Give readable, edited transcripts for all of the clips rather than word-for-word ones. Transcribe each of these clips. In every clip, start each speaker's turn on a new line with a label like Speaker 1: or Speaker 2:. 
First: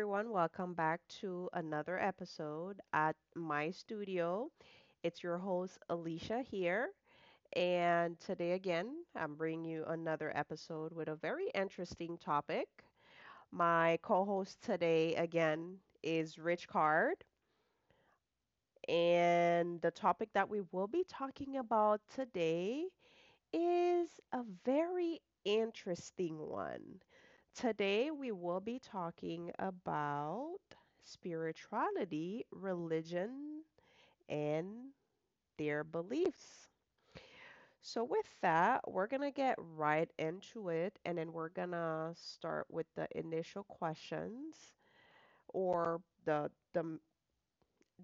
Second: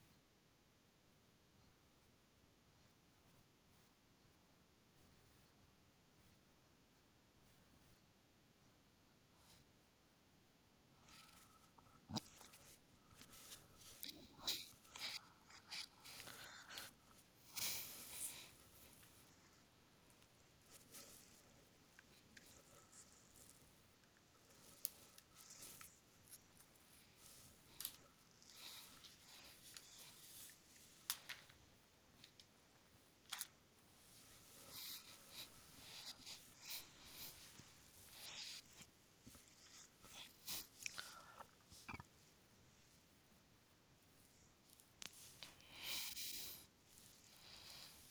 Speaker 1: everyone, welcome back to another episode at my studio. It's your host Alicia here, and today again, I'm bringing you another episode with a very interesting topic. My co-host today again is Rich Card, and the topic that we will be talking about today is a very interesting one. Today, we will be talking about spirituality, religion, and their beliefs. So, with that, we're going to get right into it, and then we're going to start with the initial questions or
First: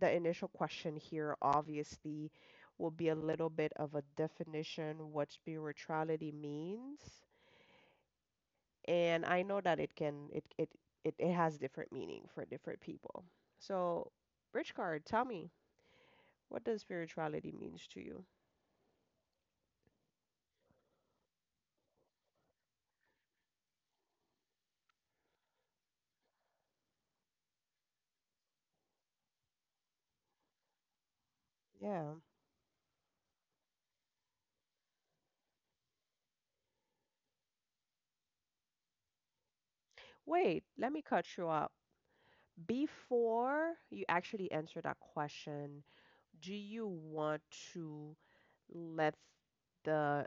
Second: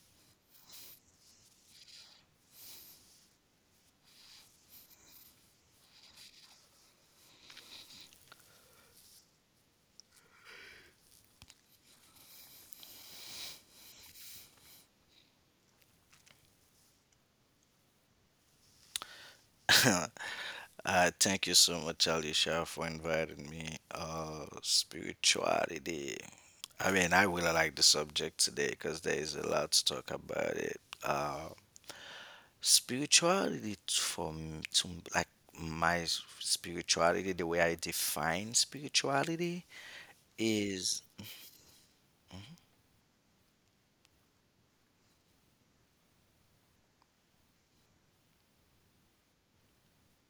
Speaker 1: the initial question here, obviously, will be a little bit of a definition what spirituality means and I know that it can it it it, it has different meaning for different people. So, Rich Card, tell me, what does spirituality means to you?
Speaker 2: Thank you so much, Alicia, for inviting me. Spirituality. I mean, I really like the subject today because there is a lot to talk about it.
Speaker 1: Yeah.
Speaker 2: Spirituality t- for m- to m- like my s- spirituality, the way I define spirituality
Speaker 1: Wait, let
Speaker 2: is,
Speaker 1: me cut you up. Before you actually answer that question, do you want to let the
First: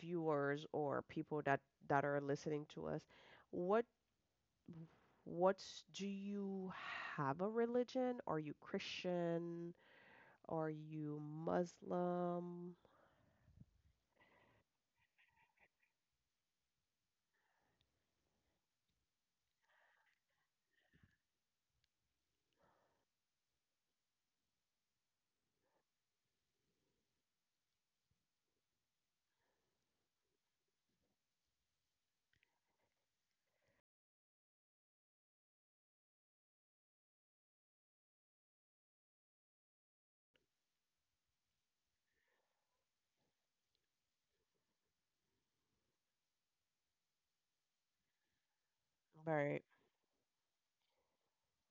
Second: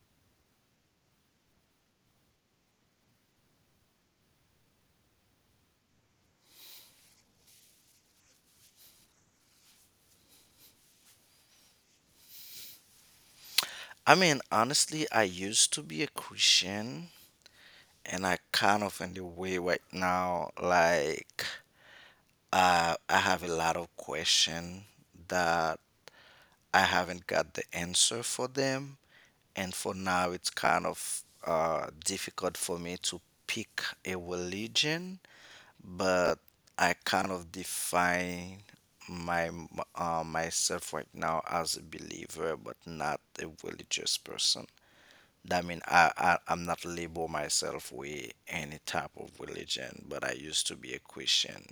Speaker 1: viewers or people that are listening to us, what what's do you have a religion? Are you Christian? Are you Muslim?
Speaker 2: I mean, honestly, I used to be a Christian, and I kind of in the way right now, like, I have a lot of question that I haven't got the answer for them. And for now, it's kind of difficult for me to pick a religion, but I kind of define my myself right now as a believer, but not a religious person. That mean I'm not label myself with any type of
Speaker 1: Right.
Speaker 2: religion, but I used to be a Christian.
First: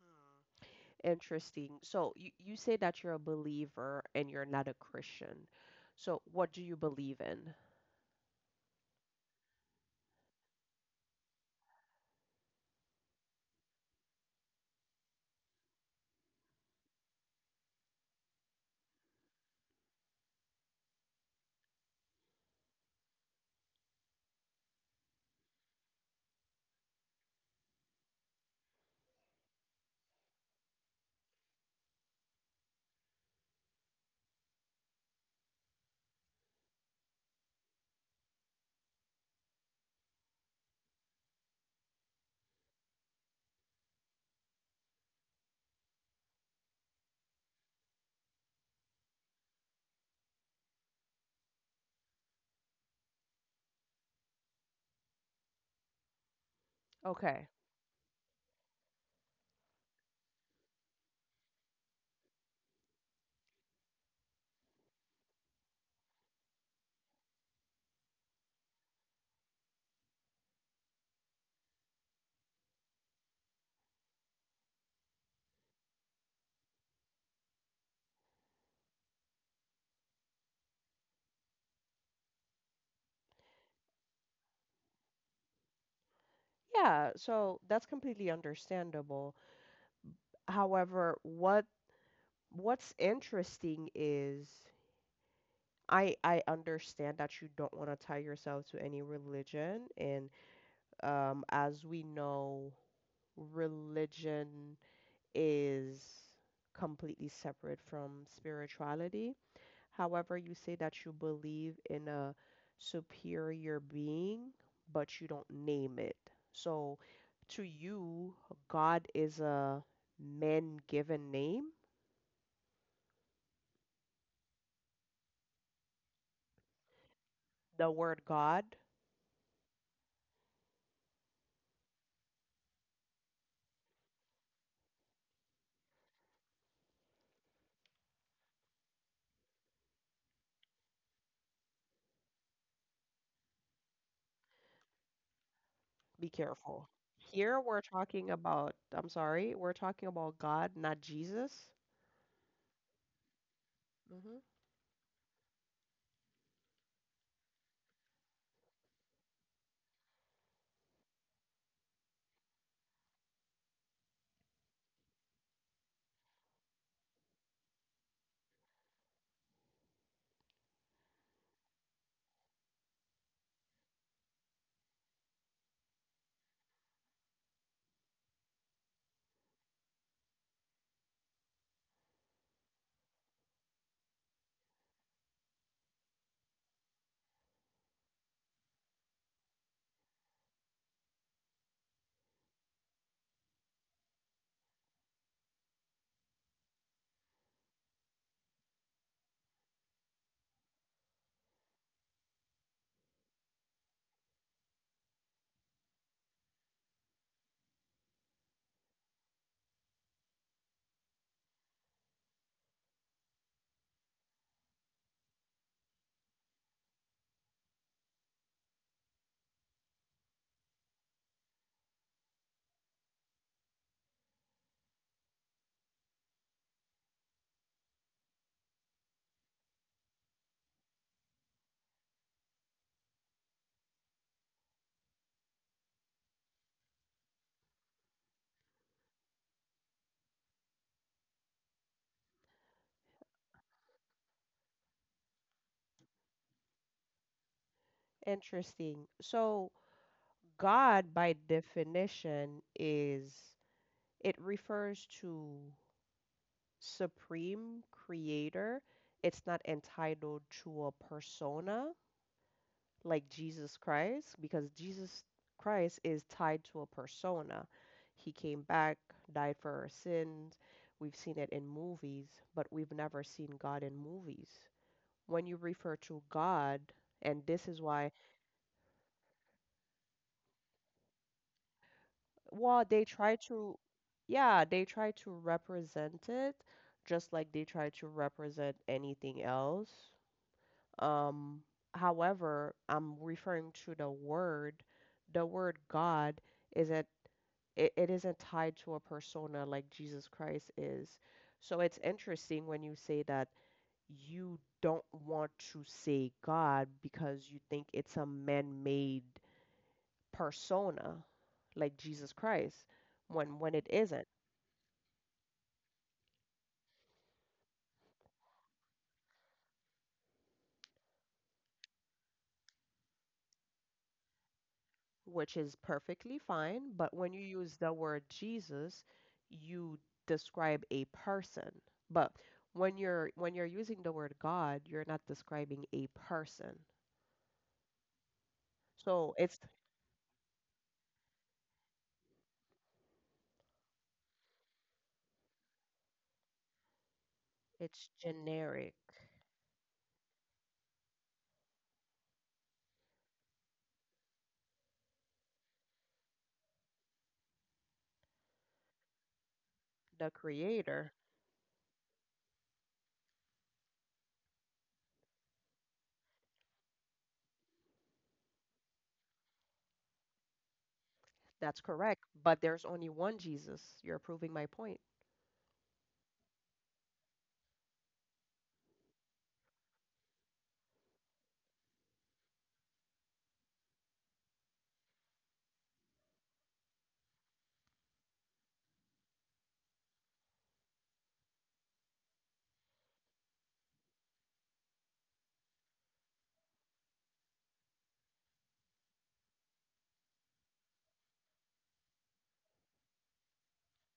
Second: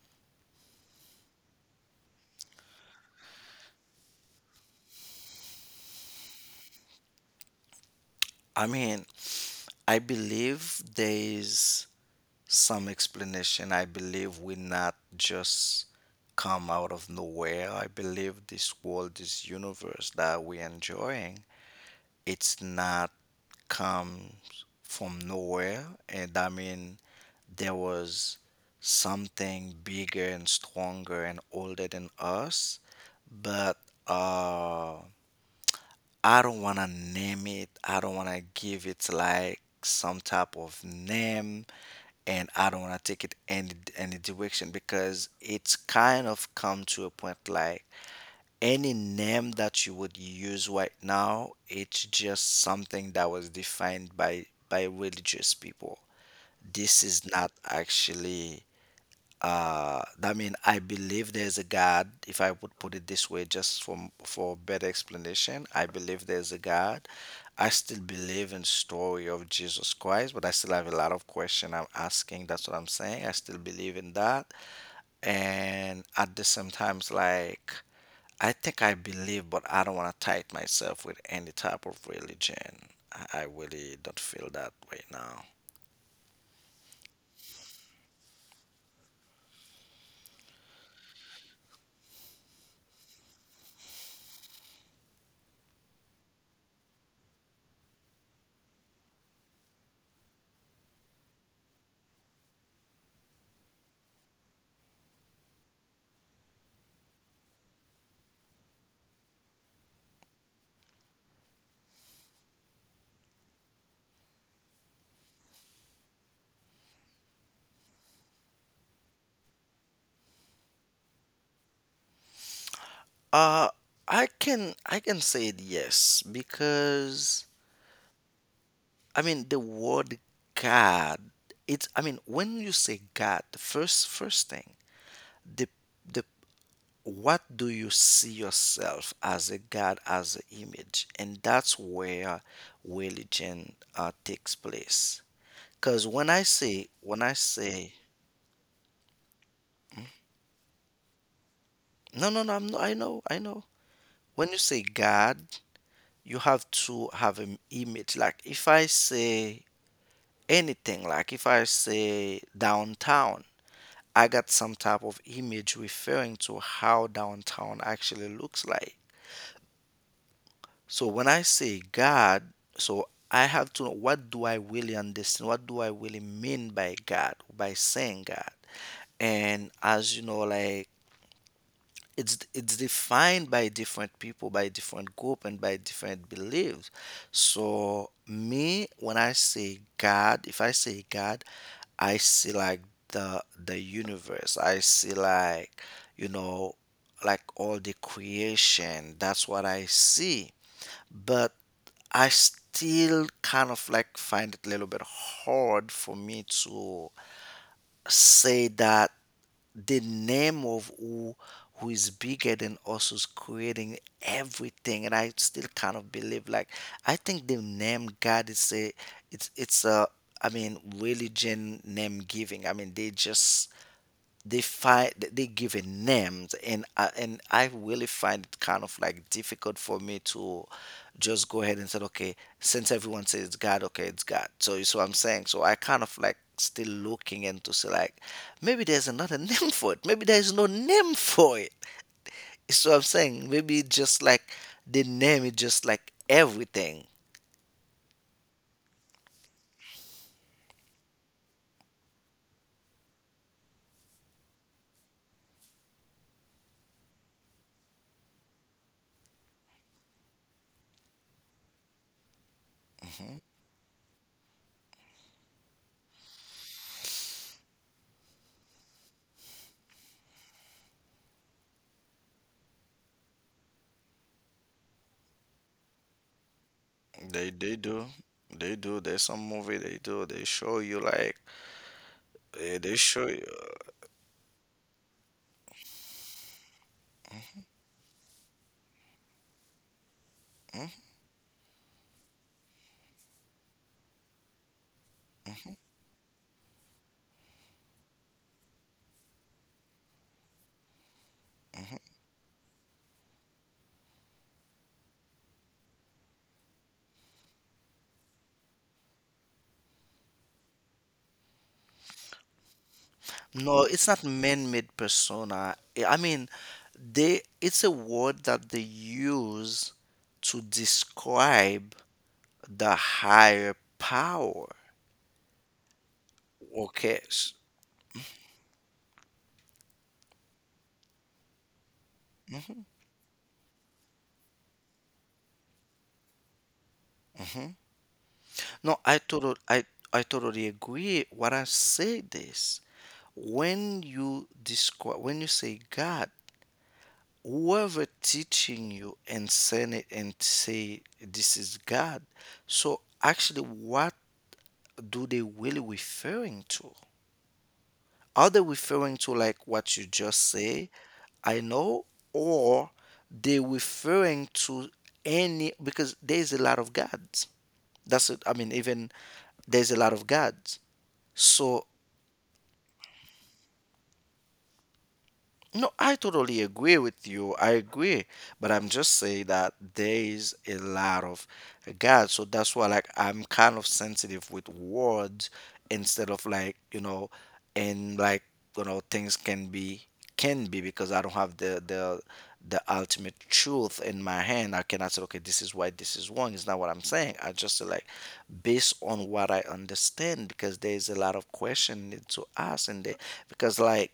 Speaker 1: Hmm. Interesting. So you say that you're a believer and you're not a Christian. So what do you believe in?
Speaker 2: I mean, I believe there is some explanation. I believe we not just come out of nowhere. I believe this world, this universe that we're enjoying, it's not comes from nowhere. And I mean, there was something bigger and stronger and older than us, but uh I don't want to name it. I don't want to give it like some type of name, and I don't want to take it any direction, because it's kind of come to a point like any name that you would use right now, it's just something that was defined by religious people. This is not
Speaker 1: Okay.
Speaker 2: actually. I mean, I believe there's a god. If I would put it this way, just for better explanation, I believe there's a god. I still believe in story of Jesus Christ, but I still have a lot of question I'm asking. That's what I'm saying. I still believe in that, and at the same times, like, I think I believe, but I don't want to tie it myself with any type of religion. I really don't feel that way now.
Speaker 1: Yeah, so that's completely understandable. However, what's interesting is I understand that you don't want to tie yourself to any religion, and as we know, religion is completely separate from spirituality. However, you say that you believe in a superior being, but you don't name it. So, to you, God is a man given name.
Speaker 2: Uh, I can say it, yes, because
Speaker 1: The word God,
Speaker 2: I mean the word God. It's, I mean, when you say God, the first thing, the the what do you see yourself as, a God as an image, and that's where religion takes place. Because when
Speaker 1: be
Speaker 2: I say
Speaker 1: careful.
Speaker 2: when I
Speaker 1: Here we're
Speaker 2: say
Speaker 1: talking about, I'm sorry, we're talking about God, not Jesus.
Speaker 2: no, no, no, I'm not, I know,
Speaker 1: Hmm.
Speaker 2: when you say God, you have to have an image. Like if I say anything, like if I say downtown, I got some type of image referring to how downtown actually looks like. So when I say god, so I have to know, what do I really understand, what do I really mean by god by saying god? And as you know, like, it's defined by different people, by different group, and by different beliefs. So me, when I say god, if I say god, I see like the universe, I see like, you know, like all the creation, that's what I see. But I still kind of like find it a little bit hard for me to say that the name of who is bigger than us, who's creating everything. And I still kind of believe like, I think the name god is a, it's a, I mean, religion name giving. I mean they just, they find, they give a names. And I really find it kind of like difficult for me to just go ahead and say, okay, since everyone says it's God, okay, it's God. So you see what I'm saying. So I kind of like still looking into see like, maybe there's another name for it, maybe there's no name for it. You see what I'm saying, maybe it's just like the name is just like everything.
Speaker 1: Interesting. So, God, by definition, is... it refers to supreme creator. It's not entitled to a persona like Jesus Christ, because Jesus Christ is tied to a persona. He came back, died for our sins. We've seen it in movies, but we've never seen God in movies. When you refer to God, and
Speaker 2: They
Speaker 1: this
Speaker 2: they
Speaker 1: is
Speaker 2: do.
Speaker 1: why...
Speaker 2: They do. There's some movie they do. They show you like,
Speaker 1: Well,
Speaker 2: they
Speaker 1: they
Speaker 2: show
Speaker 1: try
Speaker 2: you.
Speaker 1: to, yeah, they try to represent it just like they try to represent anything else. Um, However, I'm referring to the word. The word God isn't it isn't tied to a persona like Jesus Christ is. So it's interesting when you say that you don't want to say God because you think it's a man-made persona like Jesus Christ when
Speaker 2: No,
Speaker 1: it
Speaker 2: it's not
Speaker 1: isn't,
Speaker 2: man-made persona. I mean, they, it's a word that they use to describe the higher power.
Speaker 1: which is perfectly fine, but
Speaker 2: Okay.
Speaker 1: when you use the word Jesus, you describe a person. But when you're using the word God, you're not describing a person.
Speaker 2: No,
Speaker 1: So it's
Speaker 2: I totally agree. What I say this, when you say God, whoever
Speaker 1: it's
Speaker 2: teaching
Speaker 1: generic.
Speaker 2: you and send it and say this is God, so actually what do they really referring to? Are they referring to like what you
Speaker 1: The
Speaker 2: just say?
Speaker 1: creator,
Speaker 2: I know, or they referring to any, because there's a lot of gods. That's it. I mean, even there's a lot of gods.
Speaker 1: that's
Speaker 2: So,
Speaker 1: correct, but there's only one Jesus. You're proving my point.
Speaker 2: no, I totally agree with you. I agree. But I'm just saying that there is a lot of God. So that's why like I'm kind of sensitive with words, instead of and things can be, because I don't have the ultimate truth in my hand. I cannot say, okay, this is right, this is wrong. It's not what I'm saying. I just say like, based on what I understand, because there is a lot of question to ask. And they, because like,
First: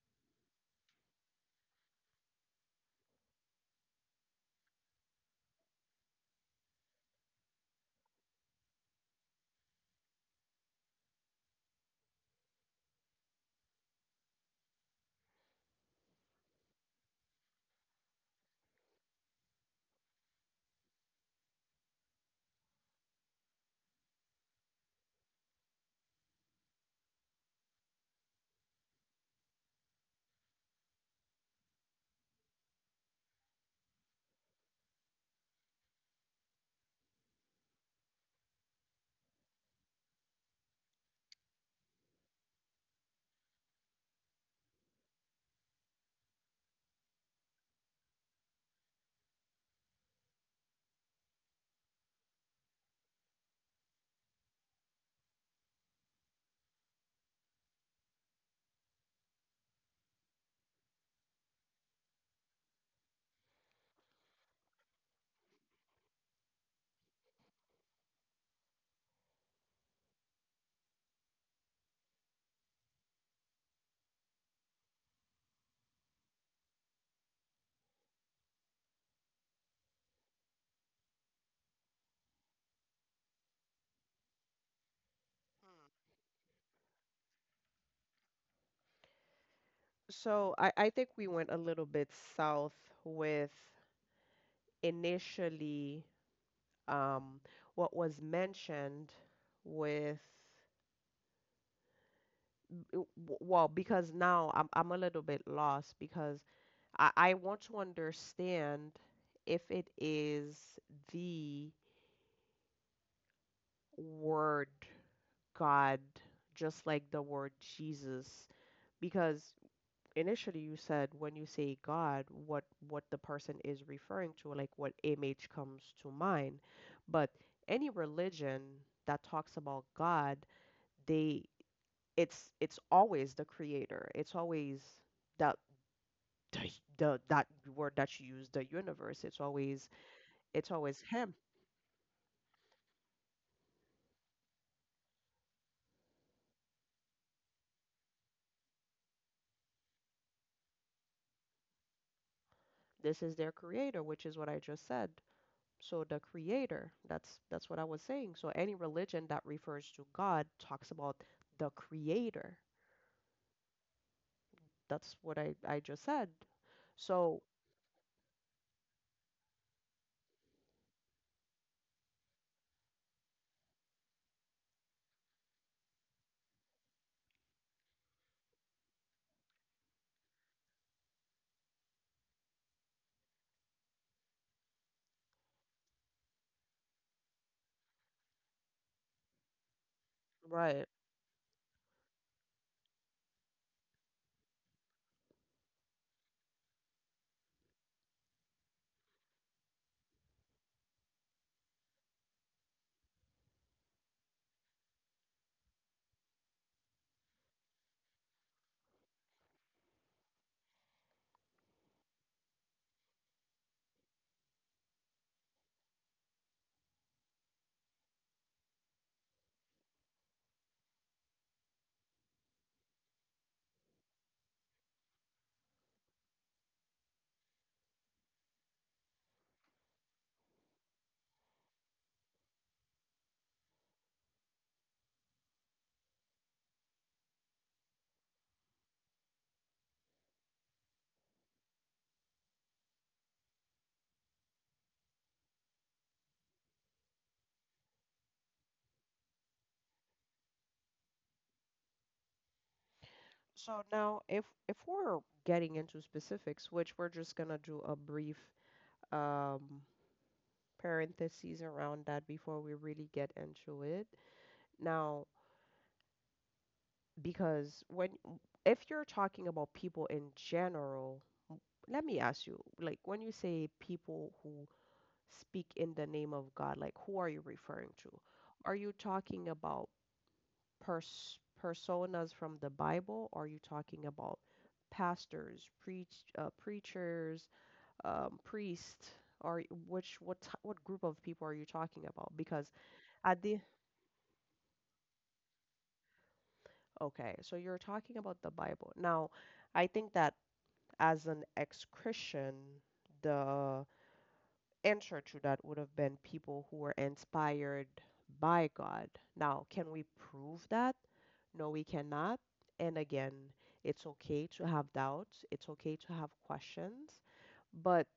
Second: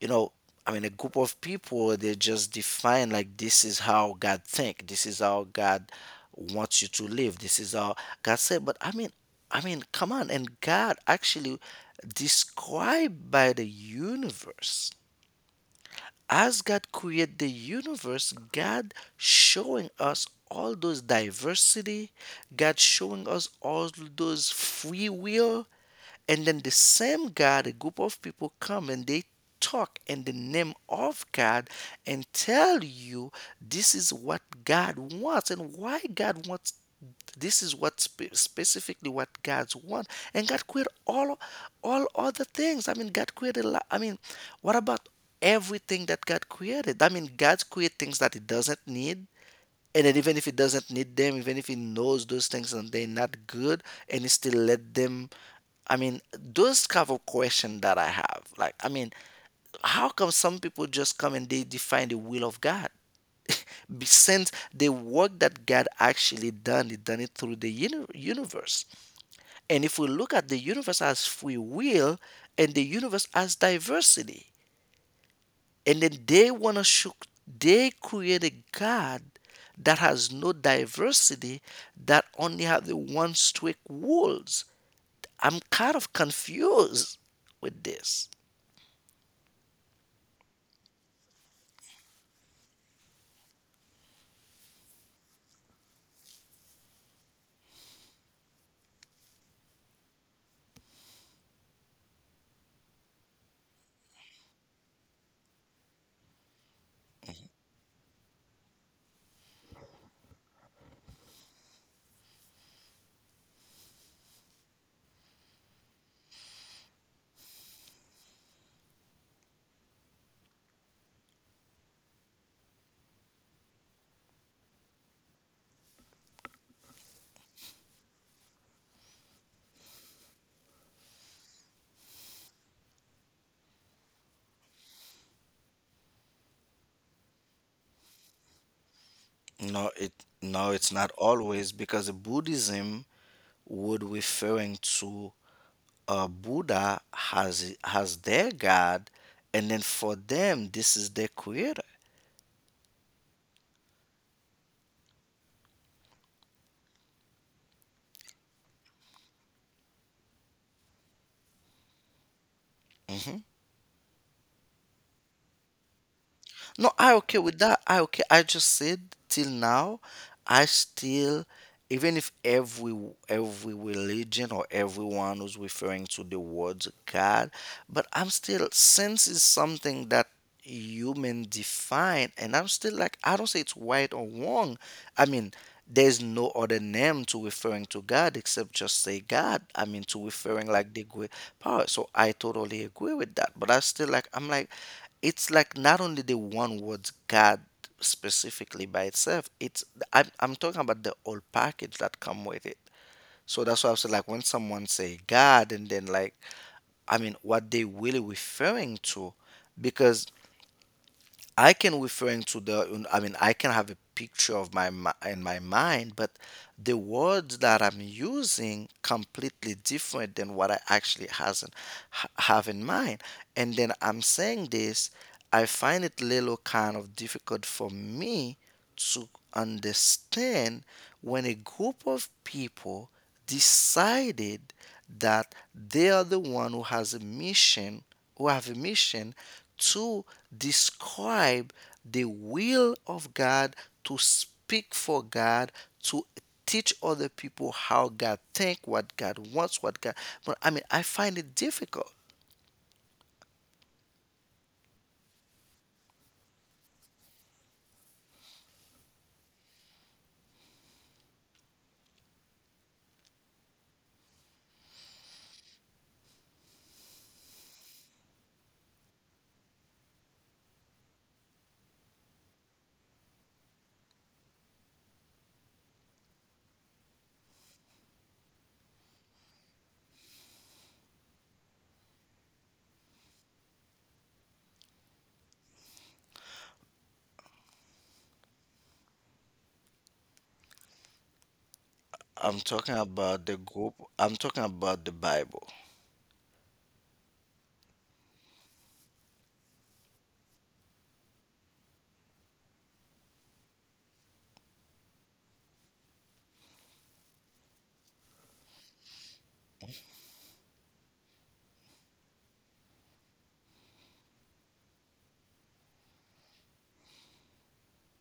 Speaker 2: you know, I mean, a group of people, they just define like, this is how god think, this is how god wants you to live, this is how god said. But I mean, come on. And god actually described by the universe, as god created the universe, god showing us all those diversity, god showing us all those free will. And then the same God, a group of people come and they talk in the name of God and tell you this is what God wants, and why God wants, this is what specifically what God's want. And God created all other things. I mean God created a lot. I mean, what about everything that God created? I mean, God created things that he doesn't need, and then even if he doesn't need them, even if he knows those things and they're not good, and he still let them. I mean, those kind of question that I have, like, I mean, how come some people just come and they define the will of god? Since the work that god actually done, he done it through the universe. And if we look at the universe as free will and the universe as diversity, and then they want to show, they create a God that has no diversity, that only have the one strict rules. I'm kind of confused with this.
Speaker 1: So I think we went a little bit south with initially um, what was mentioned with... well, because now I'm a little bit lost because I want to understand if it is the word God, just like the word Jesus, because initially you said when you say God, what the person is referring to, like what image comes to mind, but any religion that talks about God, they... it's always the creator. It's always that the, the that word that you use, the universe. It's always...
Speaker 2: No, it no,
Speaker 1: it's
Speaker 2: it's
Speaker 1: always
Speaker 2: not
Speaker 1: him.
Speaker 2: always, because Buddhism would referring to, Buddha has their God, and then for them this is their creator.
Speaker 1: This is their creator, which is what I just said. So the creator, that's what I was saying. So any religion that refers to God talks about the creator.
Speaker 2: Mm-hmm.
Speaker 1: That's what I just said.
Speaker 2: No, I okay
Speaker 1: So,
Speaker 2: with that. I okay. I just said, till now, I still, even if every religion or everyone was referring to the word God, but I'm still sense is something that human define, and I'm still like, I don't say it's right or wrong. I mean, there's no other name to referring to God except just say God. I mean, to referring
Speaker 1: right.
Speaker 2: like the great power. So I totally agree with that. But I still like, I'm like, it's like not only the one word God specifically by itself, it's, I'm talking about the whole package that come with it. So that's why I was like, when someone say God and then like, I mean, what they really referring to? Because I can referring to the, I mean, I can have a picture of my in my mind, but the words that I'm using completely different than what I actually hasn't have in mind. And then I'm saying this, I find it little kind of difficult for me to understand when a group of people decided that they are the one who have a mission to describe the will of God, to speak for God, to teach other people how God think, what God wants, what God, but I mean, I find it difficult.
Speaker 1: So now if we're getting into specifics, which we're just gonna do a brief um parentheses around that before we really get into it. Now, because when if you're talking about people in general, let me ask you, like when you say people who speak in the name of God, like who are you referring to? Are you talking about personas from the Bible? Are you talking about pastors, preachers, priests? Or what group of people are you talking about?
Speaker 2: I'm
Speaker 1: Because
Speaker 2: talking about the
Speaker 1: at the...
Speaker 2: group, I'm talking about the Bible.
Speaker 1: Okay, so you're talking about the Bible. Now, I think that as an ex-Christian, the answer to that would have been people who were inspired by God. Now, can we prove that? No, we cannot. And again, it's okay to have doubts, it's okay to have questions, but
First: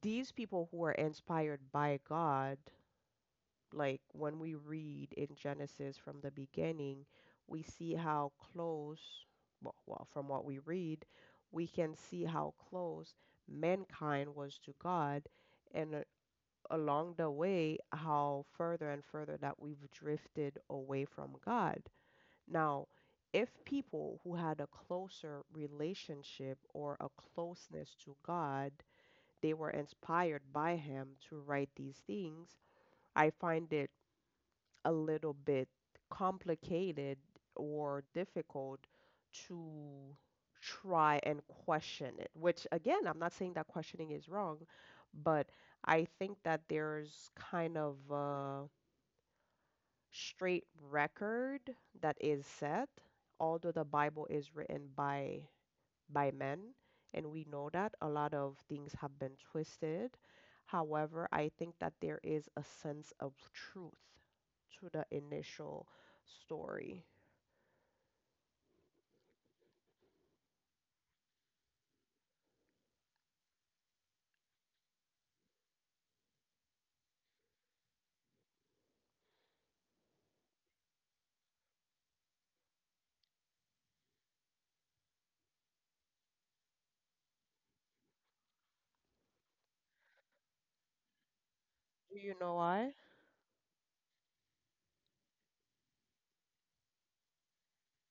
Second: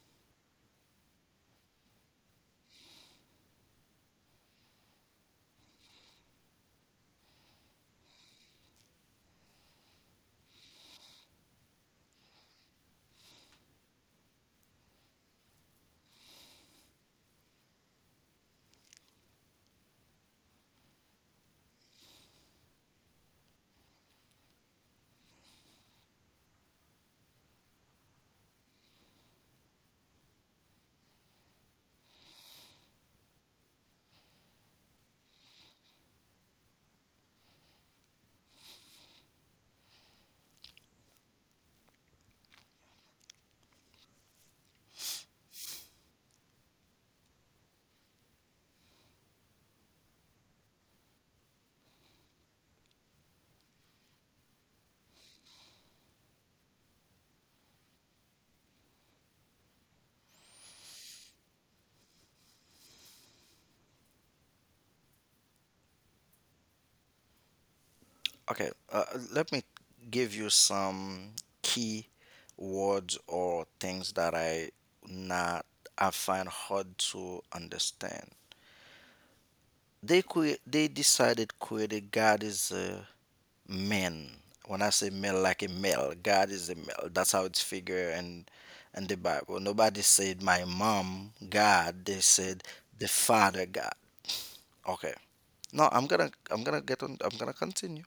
Speaker 1: these people who were inspired by God, like when we read in Genesis from the beginning, we see how close, from what we read, we can see how close mankind was to God, and along the way, how further and further that we've drifted away from God. Now, if people who had a closer relationship or a closeness to God, they were inspired by Him to write these things. I find it a little bit complicated or difficult to try and question it, which again, I'm not saying that questioning is wrong, but I think that there's kind of a straight record that is set, although the Bible is written by men, and we know that a lot of things have been twisted. However, I think that there is a sense of truth to the initial story.
Speaker 2: Okay, let me give you some key words or things that I not I find hard to understand. They decided created God is a man. When I say male, like a male, God is a male. That's how it's figured in the Bible. Nobody said my mom God.
Speaker 1: Do
Speaker 2: They
Speaker 1: you know
Speaker 2: said
Speaker 1: why?
Speaker 2: the Father God. Okay. No, I'm gonna get on. I'm gonna continue.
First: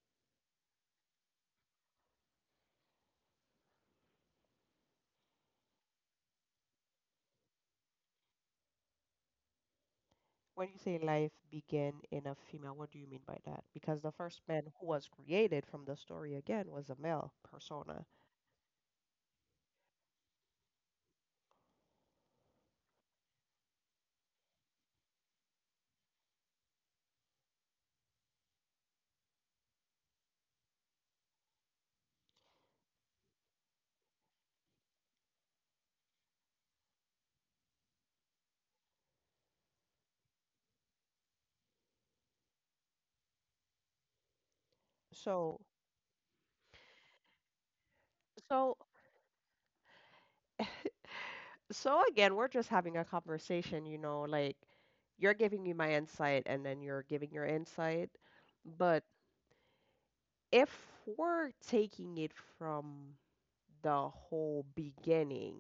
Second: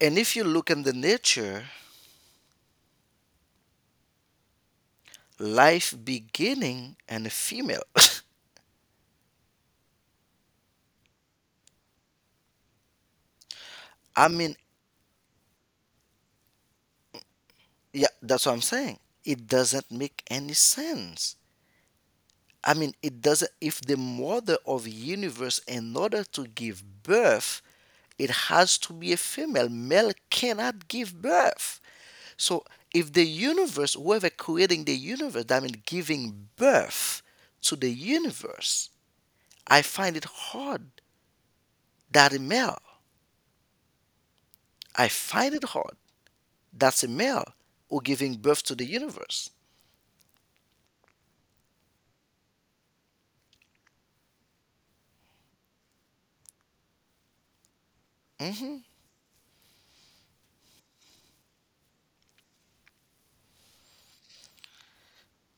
Speaker 2: And if you look in the nature, life beginning and a female.
Speaker 1: When you say life began in a female, what do you mean by that? Because the
Speaker 2: I
Speaker 1: first
Speaker 2: mean,
Speaker 1: man who was created from the story again was a male persona.
Speaker 2: yeah, that's what I'm saying. It doesn't make any sense. I mean, it doesn't. If the mother of universe, in order to give birth, it has to be a female. Male cannot give birth. So, if the universe, whoever creating the universe, I mean, giving birth to the universe, I find it hard that a male. I find
Speaker 1: So,
Speaker 2: it hard. That's a male or giving birth to
Speaker 1: so
Speaker 2: the universe.
Speaker 1: So again, we're just having a conversation, you know, like you're giving me my insight and then you're giving your insight.
Speaker 2: Hmm.
Speaker 1: But if we're taking it from the whole beginning,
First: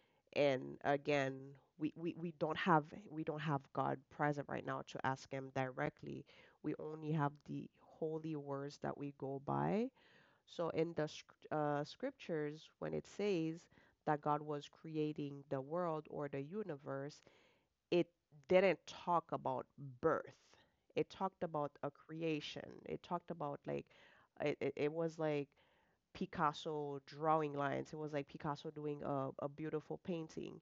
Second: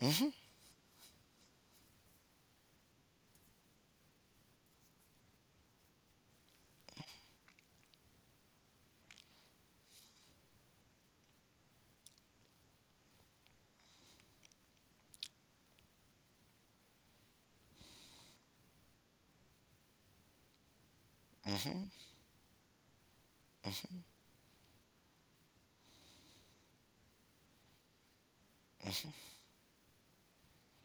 Speaker 2: Hmm.
Speaker 1: and again, we don't have... we don't have God present right now to ask him directly. We only have the holy words that we go by. So in the scriptures, when it says that God was creating the world or the universe, it didn't talk about birth. It talked
Speaker 2: Hmm.
Speaker 1: about a creation. It talked about like... it was like Picasso drawing lines. It was like Picasso doing a beautiful painting.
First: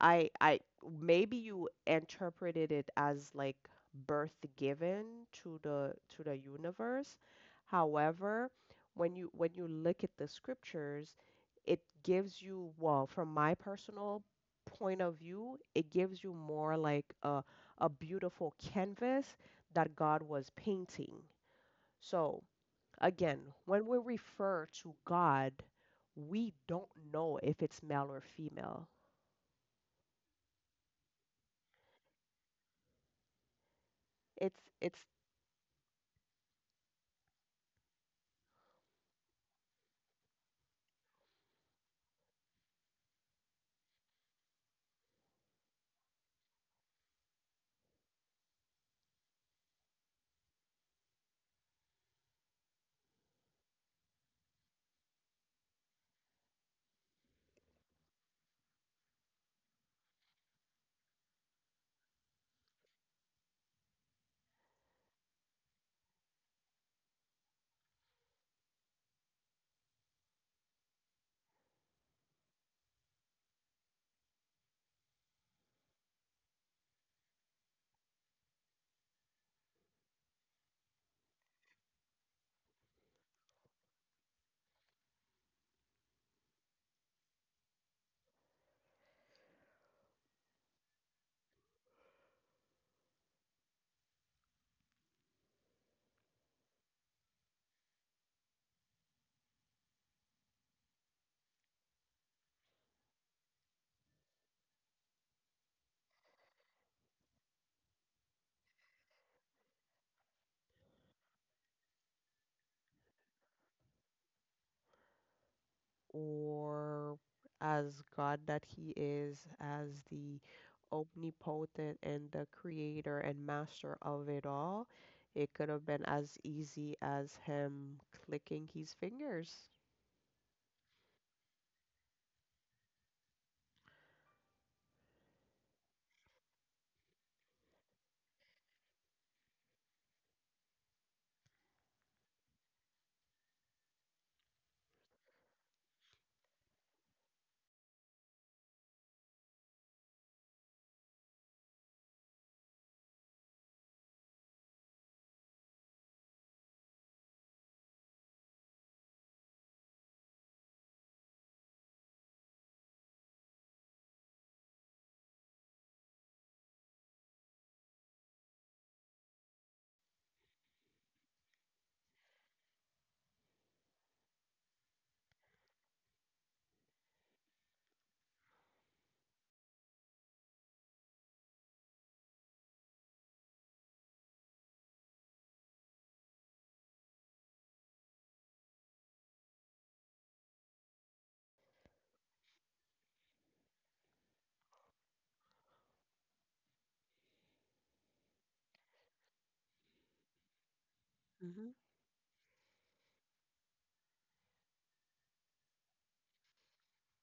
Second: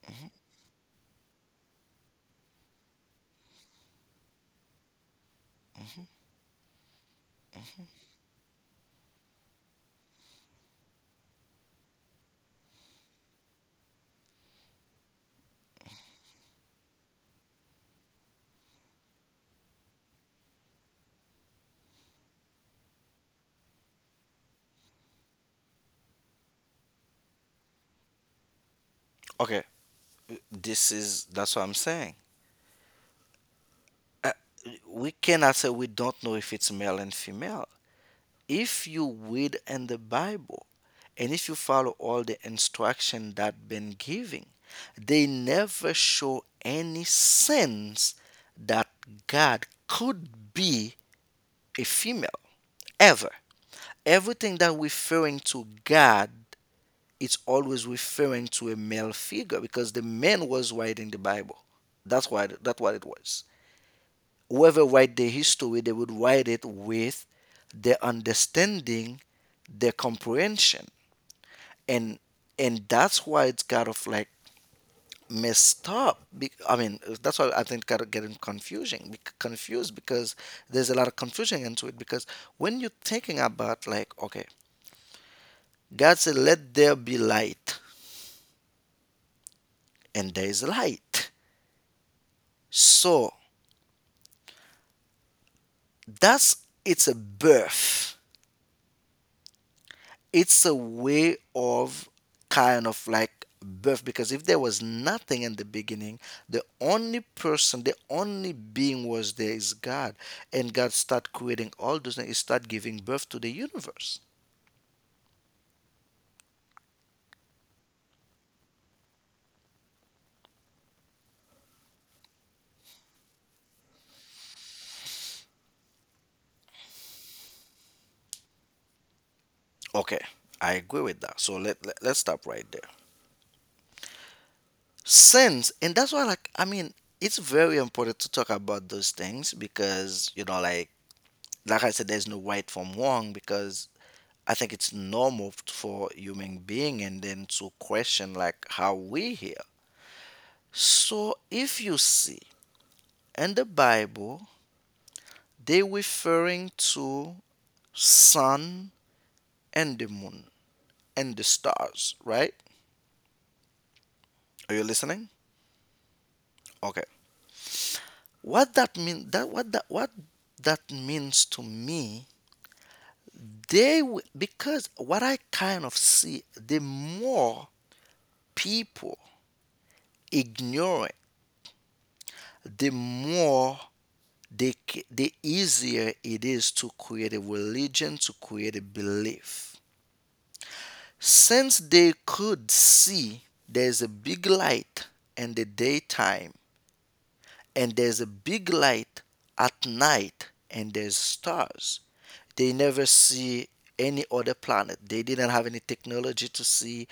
Speaker 1: I Maybe you interpreted it as like birth given to the universe. However, when you look at the scriptures, it gives you, well, from my personal point of view, it gives you more like a beautiful canvas that God was painting. So, again, when we refer to God, we don't know if it's male or female.
Speaker 2: Okay, this is, that's what I'm saying. Uh,
Speaker 1: It's
Speaker 2: we cannot say, we don't know if it's male and female. If you read in the Bible and if you follow all the instruction that been giving, they never show any sense that God could be a female ever. Everything that referring to God it's always referring to a male figure because the man was writing the Bible. That's what it was. Whoever write the history, they would write it with their understanding, their comprehension, and and that's why it's kind of like messed up. That's why I think kind of getting confused because there's a lot of confusion into it. Because when you're thinking about like, okay, God said, "Let there be light," and there is light. So that's it's a birth, it's a way of kind of like birth because if there was nothing in the beginning, the only being was there is God. And God start creating all those things. He start giving birth to the universe.
Speaker 1: or as God that He is, as the omnipotent and the creator and master of it all, it could have been as easy as him clicking his fingers.
Speaker 2: Okay, I agree with that, so let's stop right there sins. And that's why, like I mean, it's very important to talk about those things because, you know, like I said, there's no right from wrong because I think it's normal for human being and then to question like how we here. So if you see in the Bible, they referring to sun and the moon and the stars, right? Are you listening? Okay. What that means to me, because what I kind of see, the more people ignoring, the more they, the easier it is to create a religion, to create a belief. Since they could see there's a big light in the daytime and there's a big light at night and there's
Speaker 1: Hmm.
Speaker 2: stars, they never see any other planet. They didn't have any technology to see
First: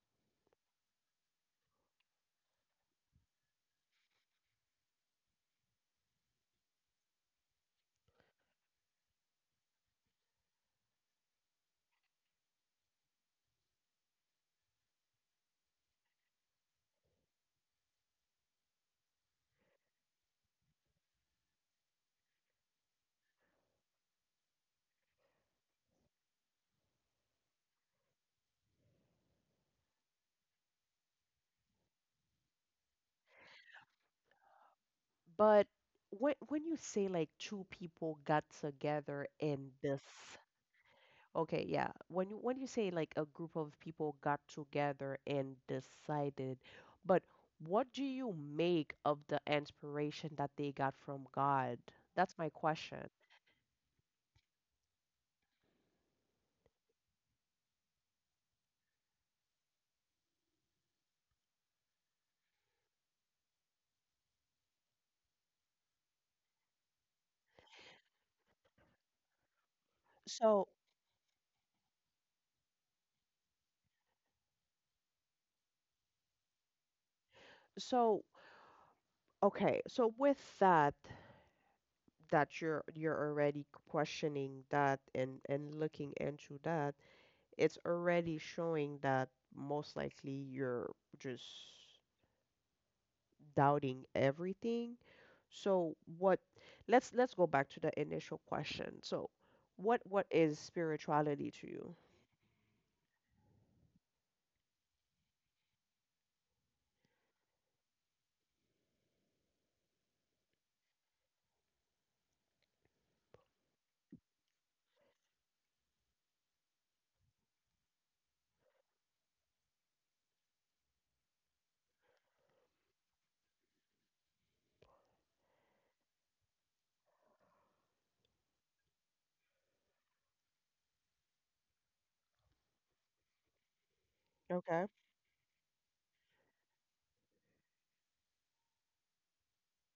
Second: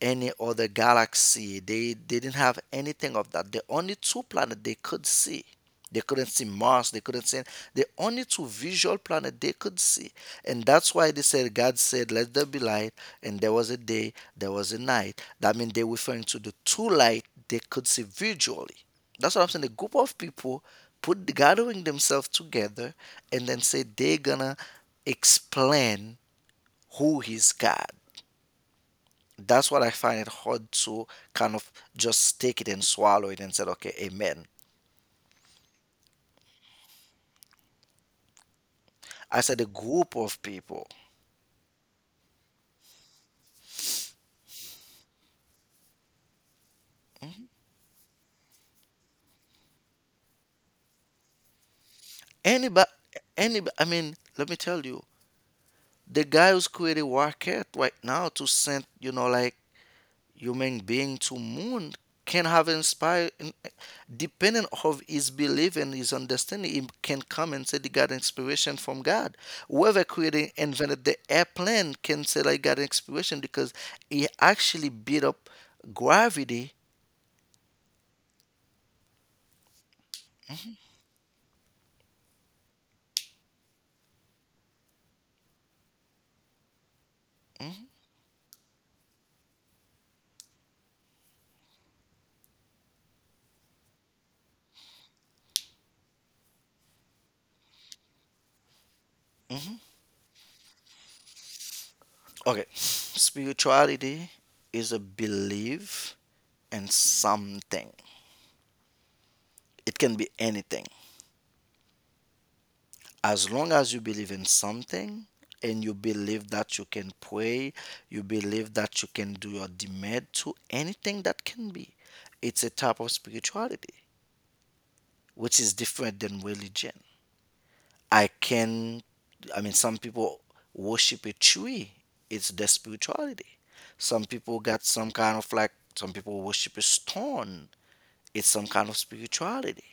Speaker 2: any other galaxy. They didn't have anything of that. The only two planets they could see, they couldn't see Mars. They couldn't see. The only two visual planet they could see, and that's why they said God said, "Let there be light," and there was a day, there was a night. That means they're referring to the two light they could see visually. That's what I'm saying. A group of people put gathering themselves together and then say they're gonna explain who is God. That's what I find it hard to kind of just take it and swallow it and say, okay, amen.
Speaker 1: But when you say like two people got together
Speaker 2: I said a
Speaker 1: in this...
Speaker 2: group of people.
Speaker 1: Okay, yeah. When you say like a group of people got together and decided, but what do you make of the inspiration that they got from God? That's my
Speaker 2: Anybody,
Speaker 1: question.
Speaker 2: anybody, I mean, let me tell you, the guy who's creating rocket right now to send, you know, like human being to moon can have inspired, depending of his belief and his understanding, he can come and say he got inspiration from God. Whoever created,
Speaker 1: So,
Speaker 2: invented the airplane can say they got inspiration because he actually beat up gravity.
Speaker 1: so okay, so with that, that you're already questioning that and looking into that, it's already showing that most likely you're just doubting everything. So what... let's go back to the initial question. So what is spirituality to you?
Speaker 2: Okay, spirituality is a belief in something. It can be anything. As long as you believe in something and you believe that you can pray, you believe that you can do your demand to anything that can be. It's a type of spirituality, which is different than religion. I can, I mean, some people worship a tree, it's their spirituality. Some people
Speaker 1: Okay.
Speaker 2: got some kind of like, some people worship a stone, it's some kind of spirituality.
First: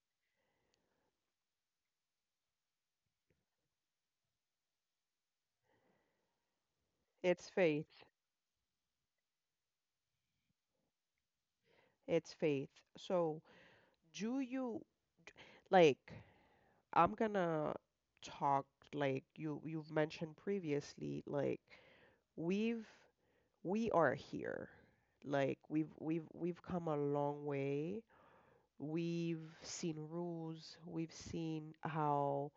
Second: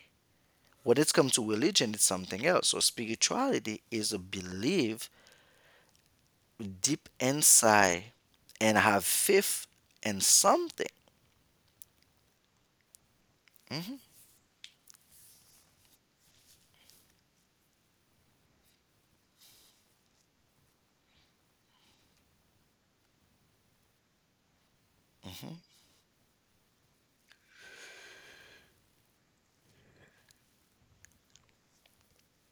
Speaker 2: When it comes to religion, it's something else. So spirituality is a belief deep
Speaker 1: It's faith.
Speaker 2: inside and have faith in something.
Speaker 1: It's faith. So do you like... I'm gonna talk like you... you've mentioned previously, like we've we are here. Like we've come a long way. We've seen rules, we've seen how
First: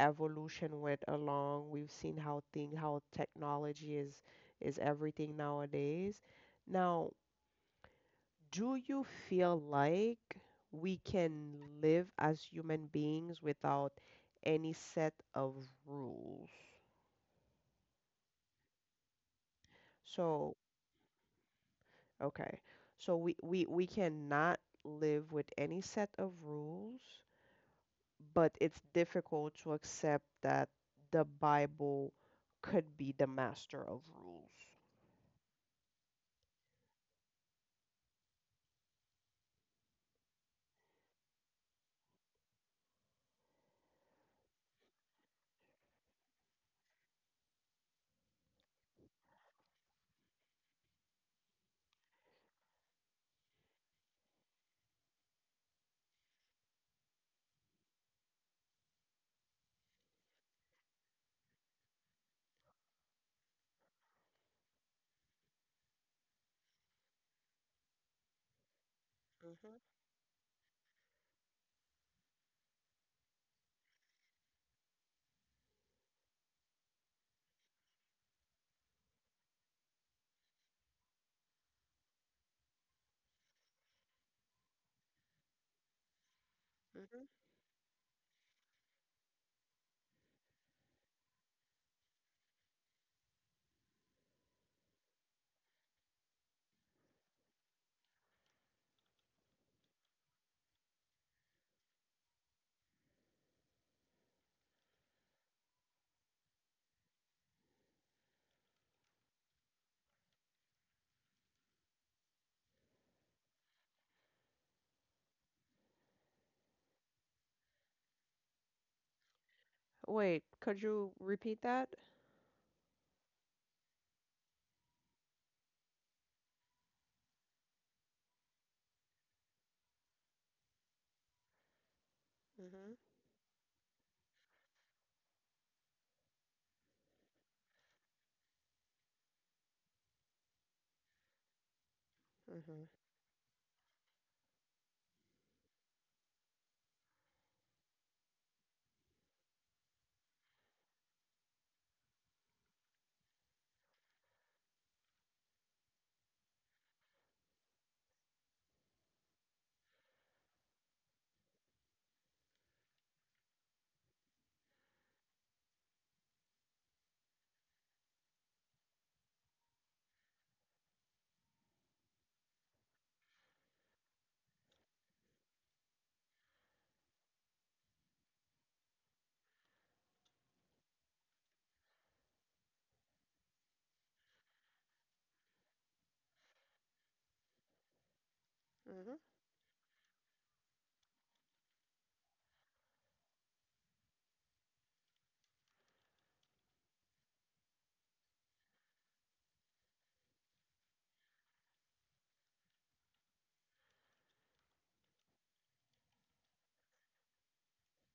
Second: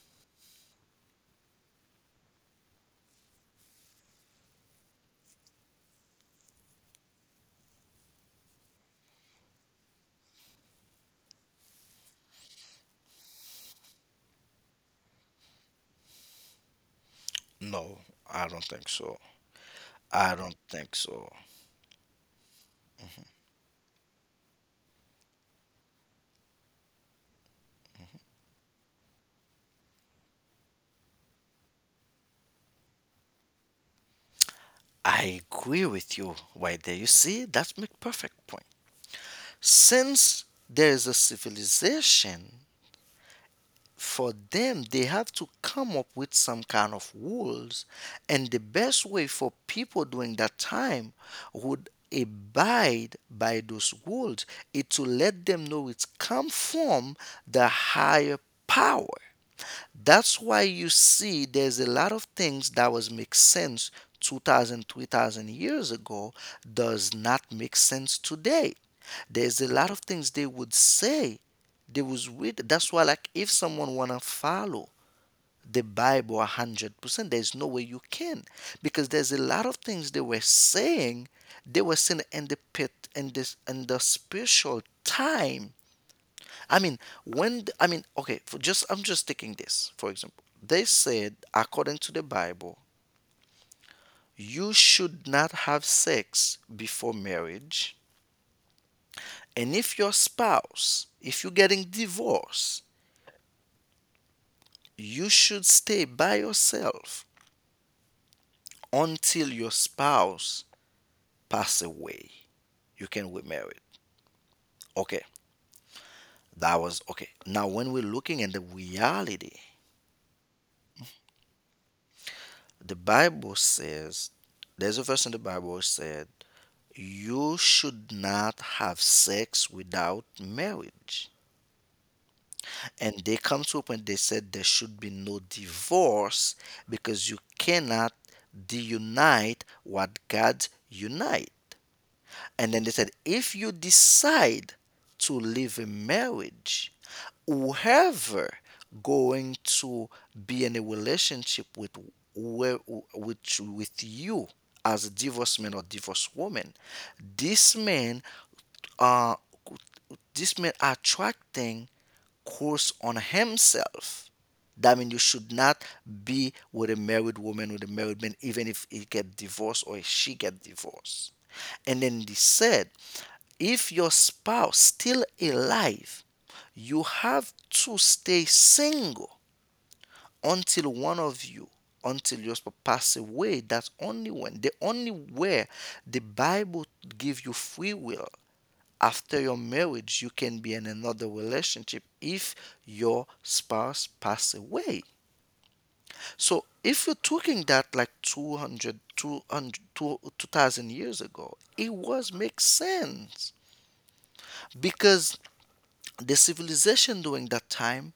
Speaker 1: evolution went along. We've seen how thing how technology is everything nowadays. Now, do you feel like we can live as human beings without any set of rules?
Speaker 2: No, I don't think so. I
Speaker 1: So,
Speaker 2: don't think so.
Speaker 1: okay. So we we cannot live with any set of rules, but it's difficult to accept that the Bible could be the master of rules.
Speaker 2: I agree with you right there. You see, that's make perfect point. Since there is a civilization for them, they have to come up with some kind of rules. And the best way for people during that time would abide by those rules is to let them know it's come from the higher power. That's why you see there's a lot of things that was make sense 2,000, 3,000 years ago does not make sense today. There's a lot of things they would say. They was with that's why like if someone wanna follow the Bible 100%, there's no way you can. Because there's a lot of things they were saying in the pit in this in the spiritual time. I mean, when the, I mean, okay, for just I'm just taking this for example. They said, according to the Bible, you should not have sex before marriage, and if your spouse, if you're getting divorced, you should stay by yourself until your spouse pass away. You can remarry. Okay, that was okay. Now, when we're looking at the reality,
Speaker 1: Wait, could you repeat that?
Speaker 2: the Bible says, there's a verse in the Bible said you should not have sex without marriage.
Speaker 1: Mhm.
Speaker 2: And they come to a point they said there should be no divorce because you cannot deunite what God unite. And then
Speaker 1: Mhm.
Speaker 2: they said if you decide to leave a marriage, whoever going to be in a relationship with where with you as a divorced man or divorced woman, this man uh, this man attracting curse on himself. That means you should not be with a married woman with a married man, even if he get divorced or she get divorced. And then they said, if your spouse still alive, you have to stay single until one of you, until your spouse pass away. That's only when the only where the Bible give you free will
Speaker 1: Mhm.
Speaker 2: after your marriage. You can be in another relationship if your spouse pass away. So if you're talking that like 200, 2000 years ago, it was make sense because the civilization during that time,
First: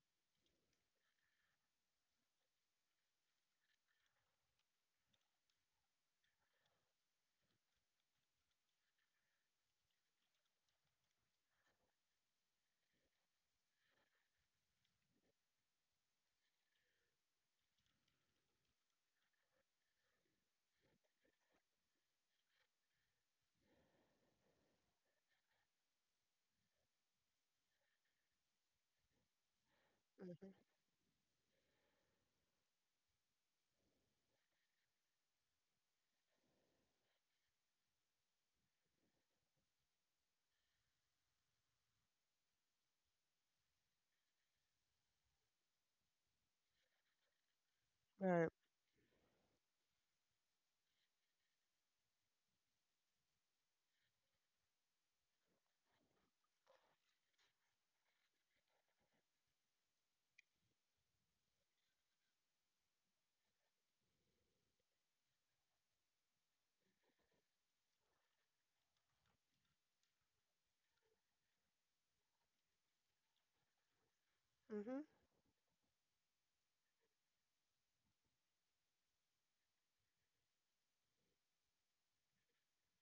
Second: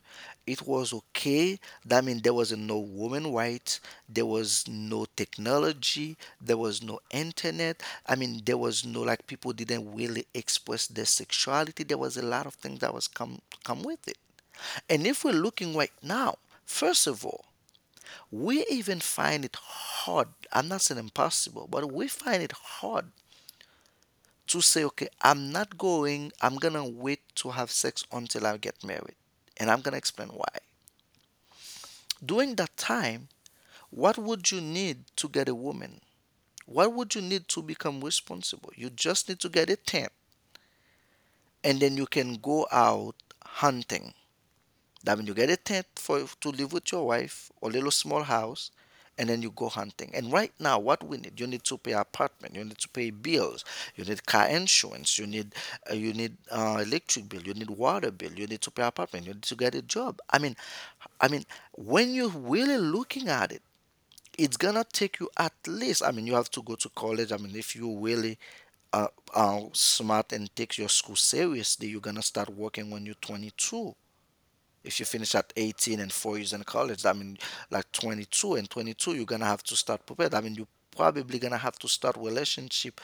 Speaker 2: it was okay. That means there was no woman rights, there was no technology, there was no internet. I mean, there was no like people didn't really express their sexuality. There was a lot of things that was come with it. And if we're looking right now, first of all, we even find it hard, I'm not saying impossible, but we find it hard to say, okay, I'm not going, I'm gonna wait to have sex until I get married. And I'm gonna explain
Speaker 1: Mhm.
Speaker 2: why. During that time, what would you need to get a woman? What would you need to become responsible? You just need to get a tent and then you can go out hunting. That means you get a tent for to live with your wife or little small
Speaker 1: Right.
Speaker 2: house, and then you go hunting. And right now, what we need, you need to pay apartment, you need to pay bills, you need car insurance, you need electric bill, you need water bill, you need to pay apartment, you need to get a job. I mean, when you're really looking at it, it's gonna take you at least. I mean, you have to go to college. I mean, if you really uh, are smart and take your school seriously, you're gonna start working when you're 22. If
Speaker 1: Mhm.
Speaker 2: you finish at 18 and 4 years in college, that means like 22, you're gonna have to start prepared. I mean, you probably gonna have to start relationship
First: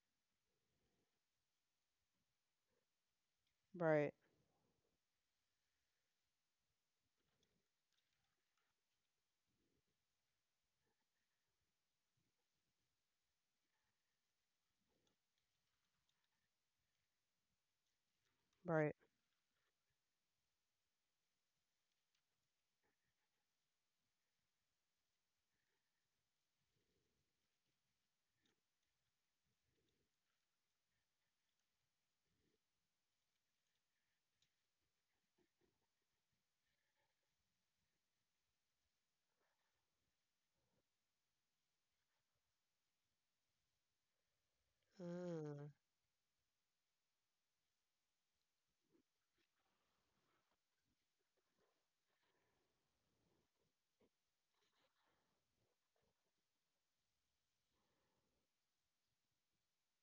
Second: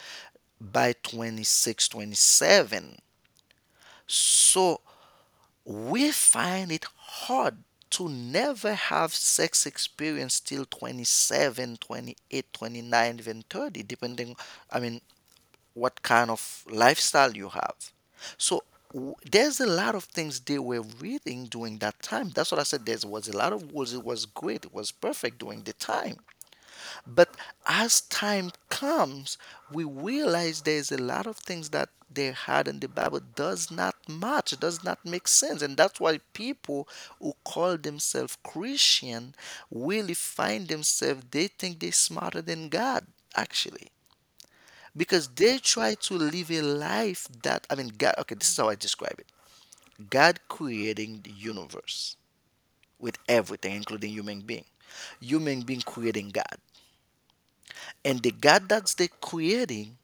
Speaker 2: by 26, 27.
Speaker 1: Right,
Speaker 2: So we find it hard to never have sex experience till 27, 28, 29, even 30, depending, I mean, what kind of lifestyle you have. So
Speaker 1: right.
Speaker 2: there's a lot of things they were reading during that time. That's what I said. There was a lot of rules. It was great. It was perfect during the time. But as time comes, we realize there's a lot of things that they had in the Bible does not match, does not make sense. And that's why people who call themselves Christian really find themselves, they think they're smarter than God, actually because they
Speaker 1: Mm.
Speaker 2: try to live a life that, I mean, God, okay, this is how I describe it. God creating the universe with everything including human being. Human being creating God, and the God that's they creating,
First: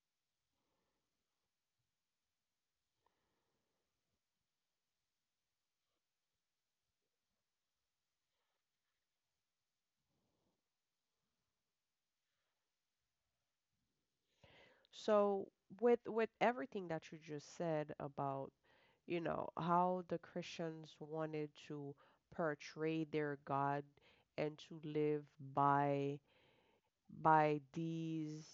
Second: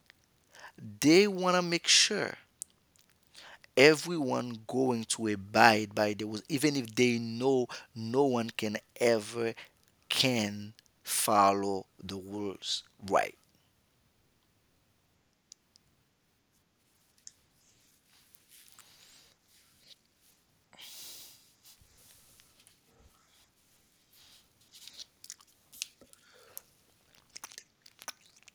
Speaker 2: they want to make sure everyone going to abide by the rules even if they know no one can ever can follow the rules, right?
Speaker 1: So with everything that you just said about, you know, how the Christians wanted to portray their God and to live by these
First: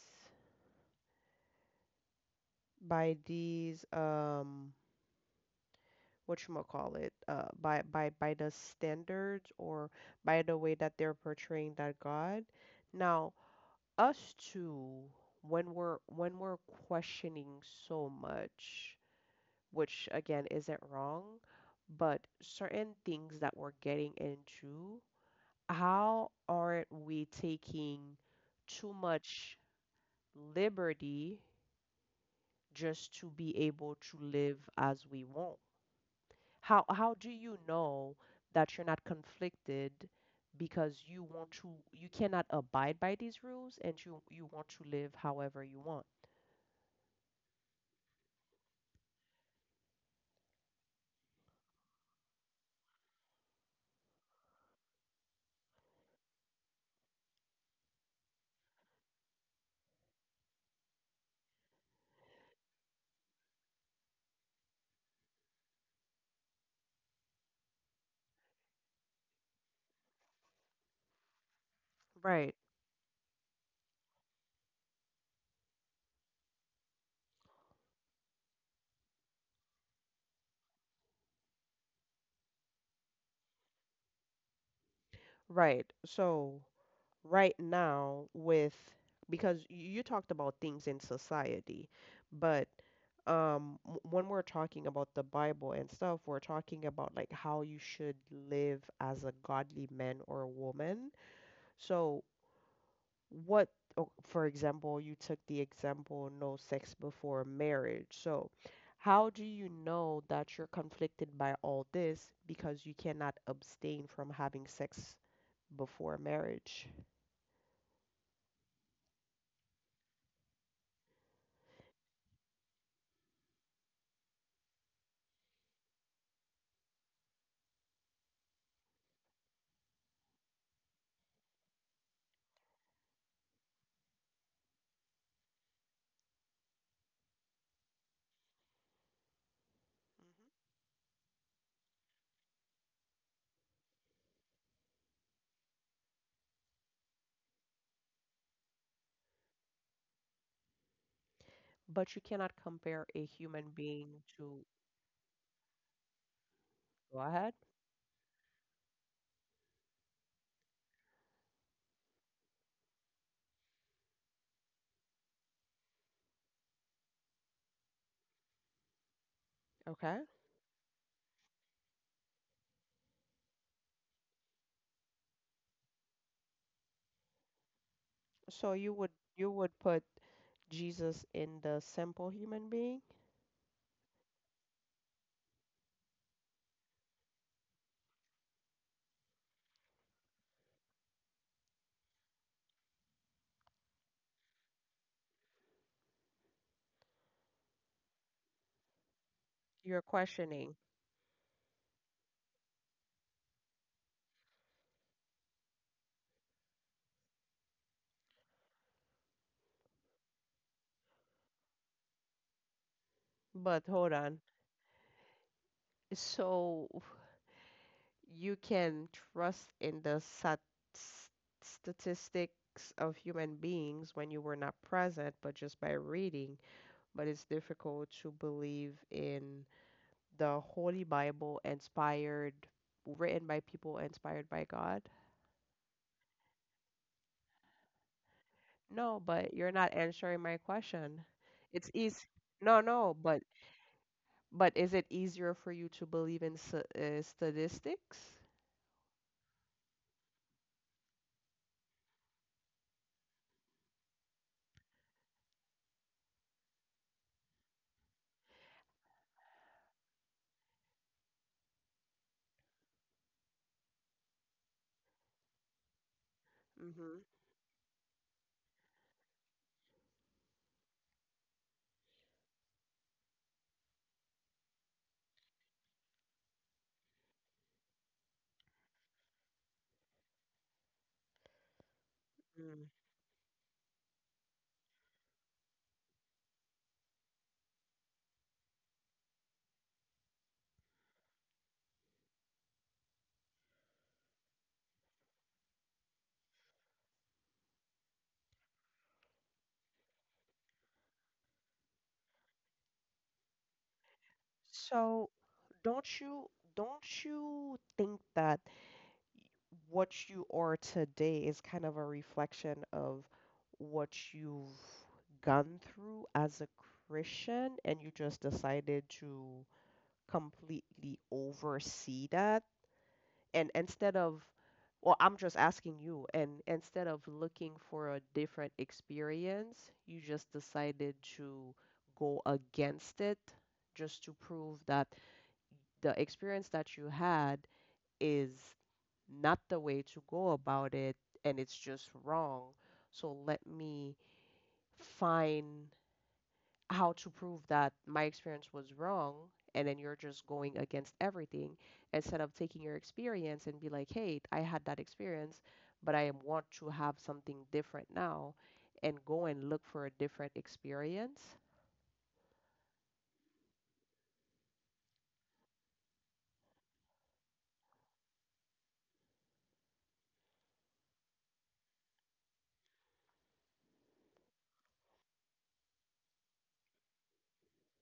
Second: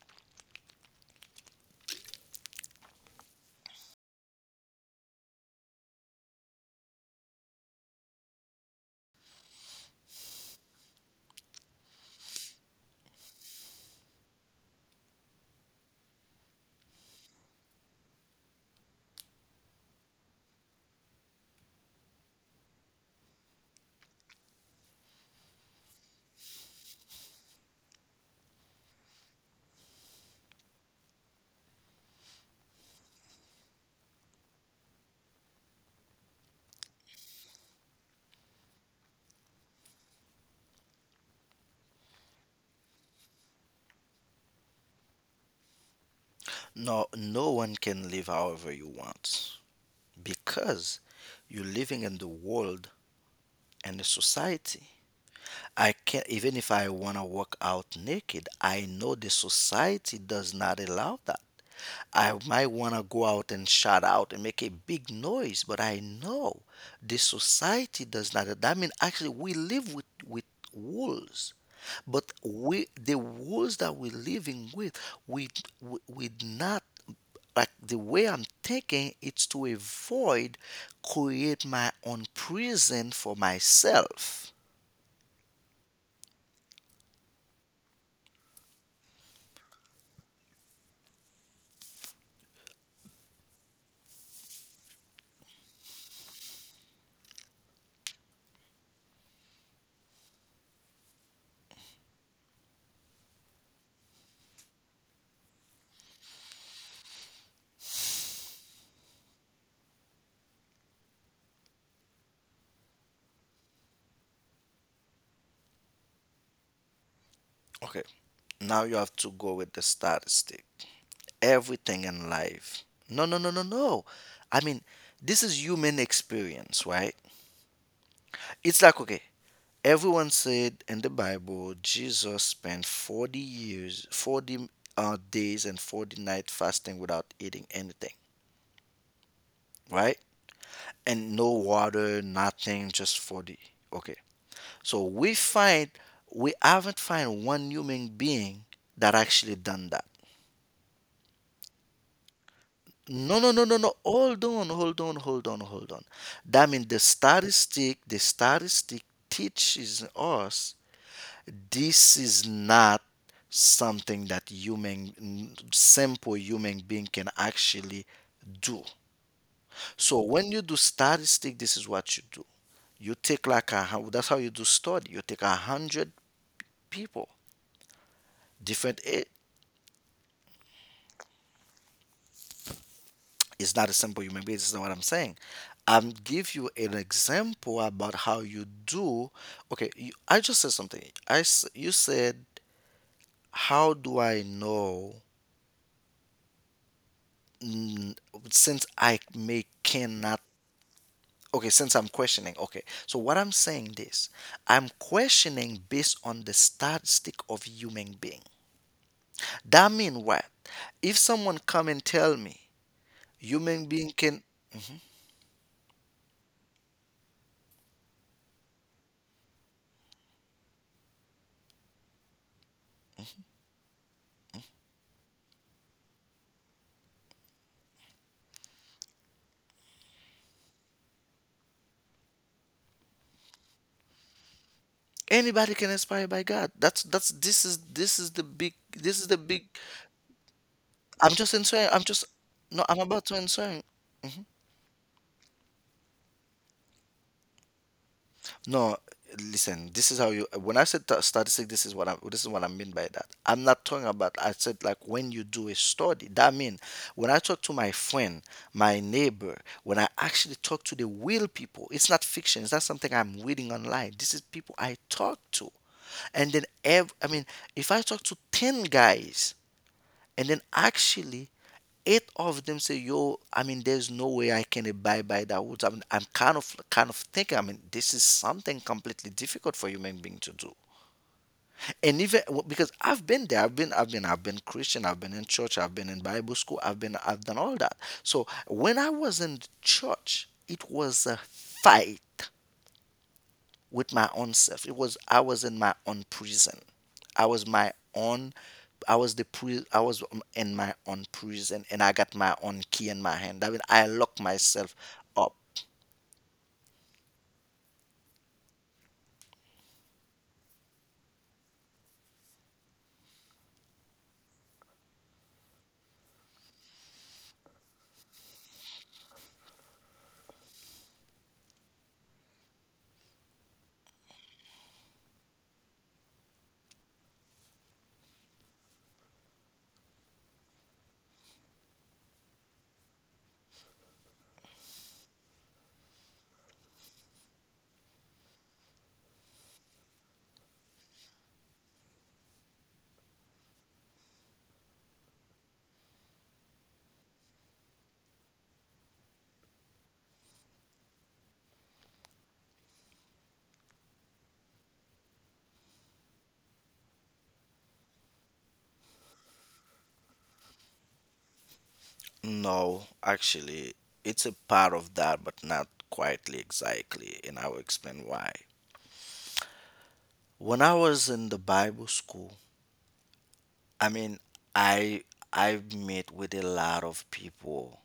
Speaker 1: by these um what you call it, by the standards or by the way that they're portraying that God. Now, us too, when we're questioning so much, which again isn't wrong, but certain things that we're getting into, how aren't we taking too much liberty just to be able to live as we want? How do you know that you're not conflicted because you want to... you cannot abide by these rules and you want to live however you want?
Speaker 2: No, no one can live however you want because you're living in the world and the society. I can't, even if I want to walk out naked, I know the society does not allow that. I might want to go out and shout out and make a big noise, but I know the society does not. That means actually we live with wolves. But
Speaker 1: Right,
Speaker 2: we, the wolves that we're living with, we, we not like the way I'm thinking, it's to avoid create my own prison for myself.
Speaker 1: right. So, right now, with... because you talked about things in society, but when we're talking about the Bible and stuff, we're talking about like how you should live as a godly man or a woman. So, what, oh, for example, you took the example no sex before marriage. So, how do you know that you're conflicted by all this because you cannot abstain from having sex before marriage?
Speaker 2: Okay, now you have to go with the statistic. Everything in life. No, no, no, no, no. I mean, this is human experience, right? It's like, okay, everyone said in the Bible, Jesus spent 40 years, 40 days and 40 nights fasting without eating anything, right?
Speaker 1: Hmm.
Speaker 2: And no water, nothing, just 40. Okay. So we haven't find one human being that actually done that.
Speaker 1: But you cannot compare a
Speaker 2: No, no, no,
Speaker 1: human
Speaker 2: no, no.
Speaker 1: being
Speaker 2: Hold
Speaker 1: to...
Speaker 2: on, hold on, hold on, hold on. That means the
Speaker 1: go ahead.
Speaker 2: statistic, the statistic teaches us this is not something that simple human being can actually do.
Speaker 1: Okay.
Speaker 2: So when you do statistic, this is what you do. You take like that's how you do study. You take 100 people.
Speaker 1: So you
Speaker 2: different
Speaker 1: would
Speaker 2: a-
Speaker 1: you would put Jesus in the simple human being?
Speaker 2: It's not a simple human being. This is not what I'm saying. I'm give you an example about how you do. Okay, I just said something. You said how do I know, mm, since I may
Speaker 1: You're
Speaker 2: cannot.
Speaker 1: questioning,
Speaker 2: Okay, since I'm questioning. Okay, so what I'm saying this, I'm questioning based on the statistic of human being. That mean what? If someone come and tell me
Speaker 1: but
Speaker 2: human being
Speaker 1: hold on.
Speaker 2: can
Speaker 1: So you can trust in the s- statistics of human beings when you were not present, but just by reading. But it's difficult to believe in the Holy Bible inspired, written by people inspired by God.
Speaker 2: anybody can inspire by God. That's this is the big.
Speaker 1: No, but you're not answering my question.
Speaker 2: I'm just answering.
Speaker 1: It's
Speaker 2: I'm
Speaker 1: easy.
Speaker 2: just
Speaker 1: No,
Speaker 2: No, I'm
Speaker 1: no,
Speaker 2: about to
Speaker 1: but
Speaker 2: answer.
Speaker 1: but is it easier for you to believe in s statistics?
Speaker 2: No, listen. This is how you. When I said statistic, this is what I mean by that. I'm not talking about. I said like when you do a study. That mean when I talk to my friend, my neighbor, when I actually talk to the real people. It's not fiction. It's not something I'm reading online. This is people I talk to, and then
Speaker 1: Mm-hmm.
Speaker 2: I mean, if I talk to 10 guys. And then actually, eight of them say, "Yo, I mean, there's no way I can abide by that rules. I mean, I'm kind of thinking. I mean, this is something completely difficult for human being to do. And even because I've been there, I've been Christian, I've been in church, I've been in Bible school, I've done all that. So when I was in church, it was a fight with my own self. It was I was in my own prison. I was my own. I was in my own prison, and I got my own key in my hand. I mean, I locked myself
Speaker 1: So
Speaker 2: up.
Speaker 1: don't you don't you think that what you are today is kind of a reflection of what you've gone through as a Christian and you just decided to completely oversee that? And instead of, well, I'm just asking you, and instead of looking for a different experience, you just decided to go against it just to prove that the experience that you had is not the way to go about it and it's just wrong. So let me find how to prove that my experience was wrong. And then you're just going against everything instead of taking your experience and be like, hey, I had that experience, but I want to have something different now and go and look for a different experience.
Speaker 2: No, actually, it's a part of that, but not quietly exactly, and I will explain why. When I was in the Bible school, I mean, I I've met with a lot of people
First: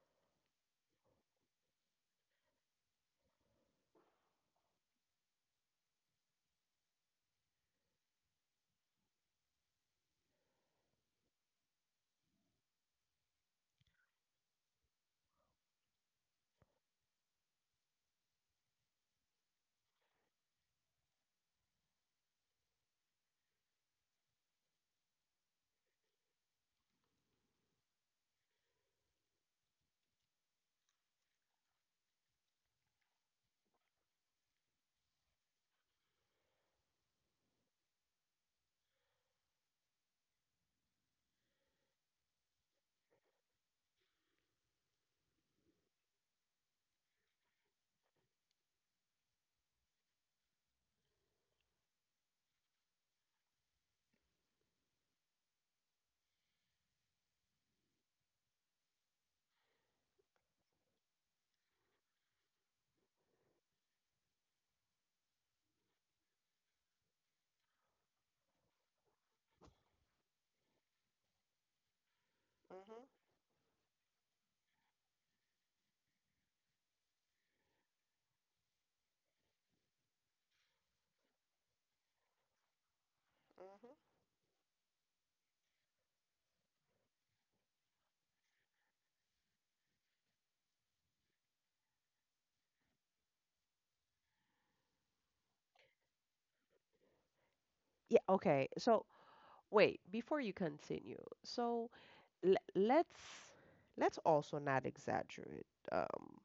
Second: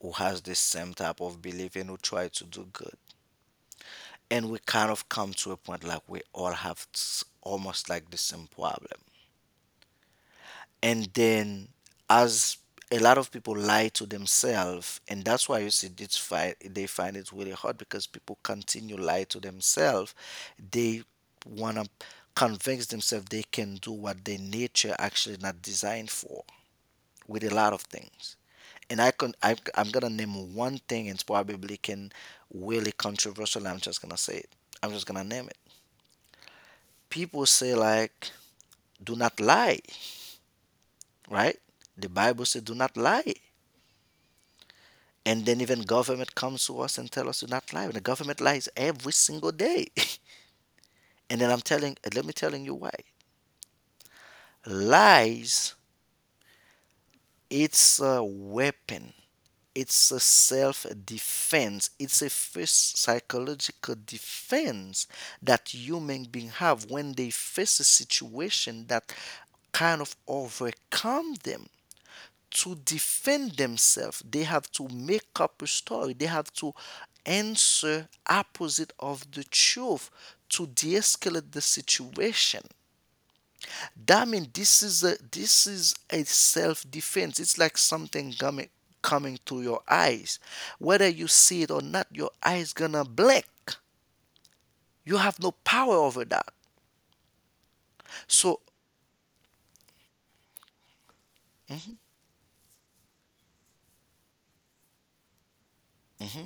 Speaker 2: who has the same type of belief and who try to do good. And we kind of come to a point like we all have almost like the same problem, and then as a lot of people lie to themselves, and that's why you see this fight. They find it really hard because people continue lie to themselves. They want to convince themselves they can do what their nature actually not designed for, with a lot of things. And I'm gonna name one thing, and it's probably can really controversial. I'm just gonna say it. I'm just gonna name it. People say like, do not lie, right? The Bible says do not lie. And then even government comes to us and tell us to not lie, and the government lies every single day. And then I'm telling let me telling you why. Lies, it's a weapon. It's a self defense. It's a first psychological defense that human being have when they face a situation that kind of overcome them. To
Speaker 1: Mhm.
Speaker 2: defend themselves, they have to make up a story. They have to answer opposite of the truth to de-escalate the situation.
Speaker 1: Mhm.
Speaker 2: That means this is a self-defense. It's like something coming through your eyes. Whether you see it or not, your eyes gonna blink. You have no power over that.
Speaker 1: Yeah,
Speaker 2: so
Speaker 1: okay. So wait, before you continue, so let's also not exaggerate um,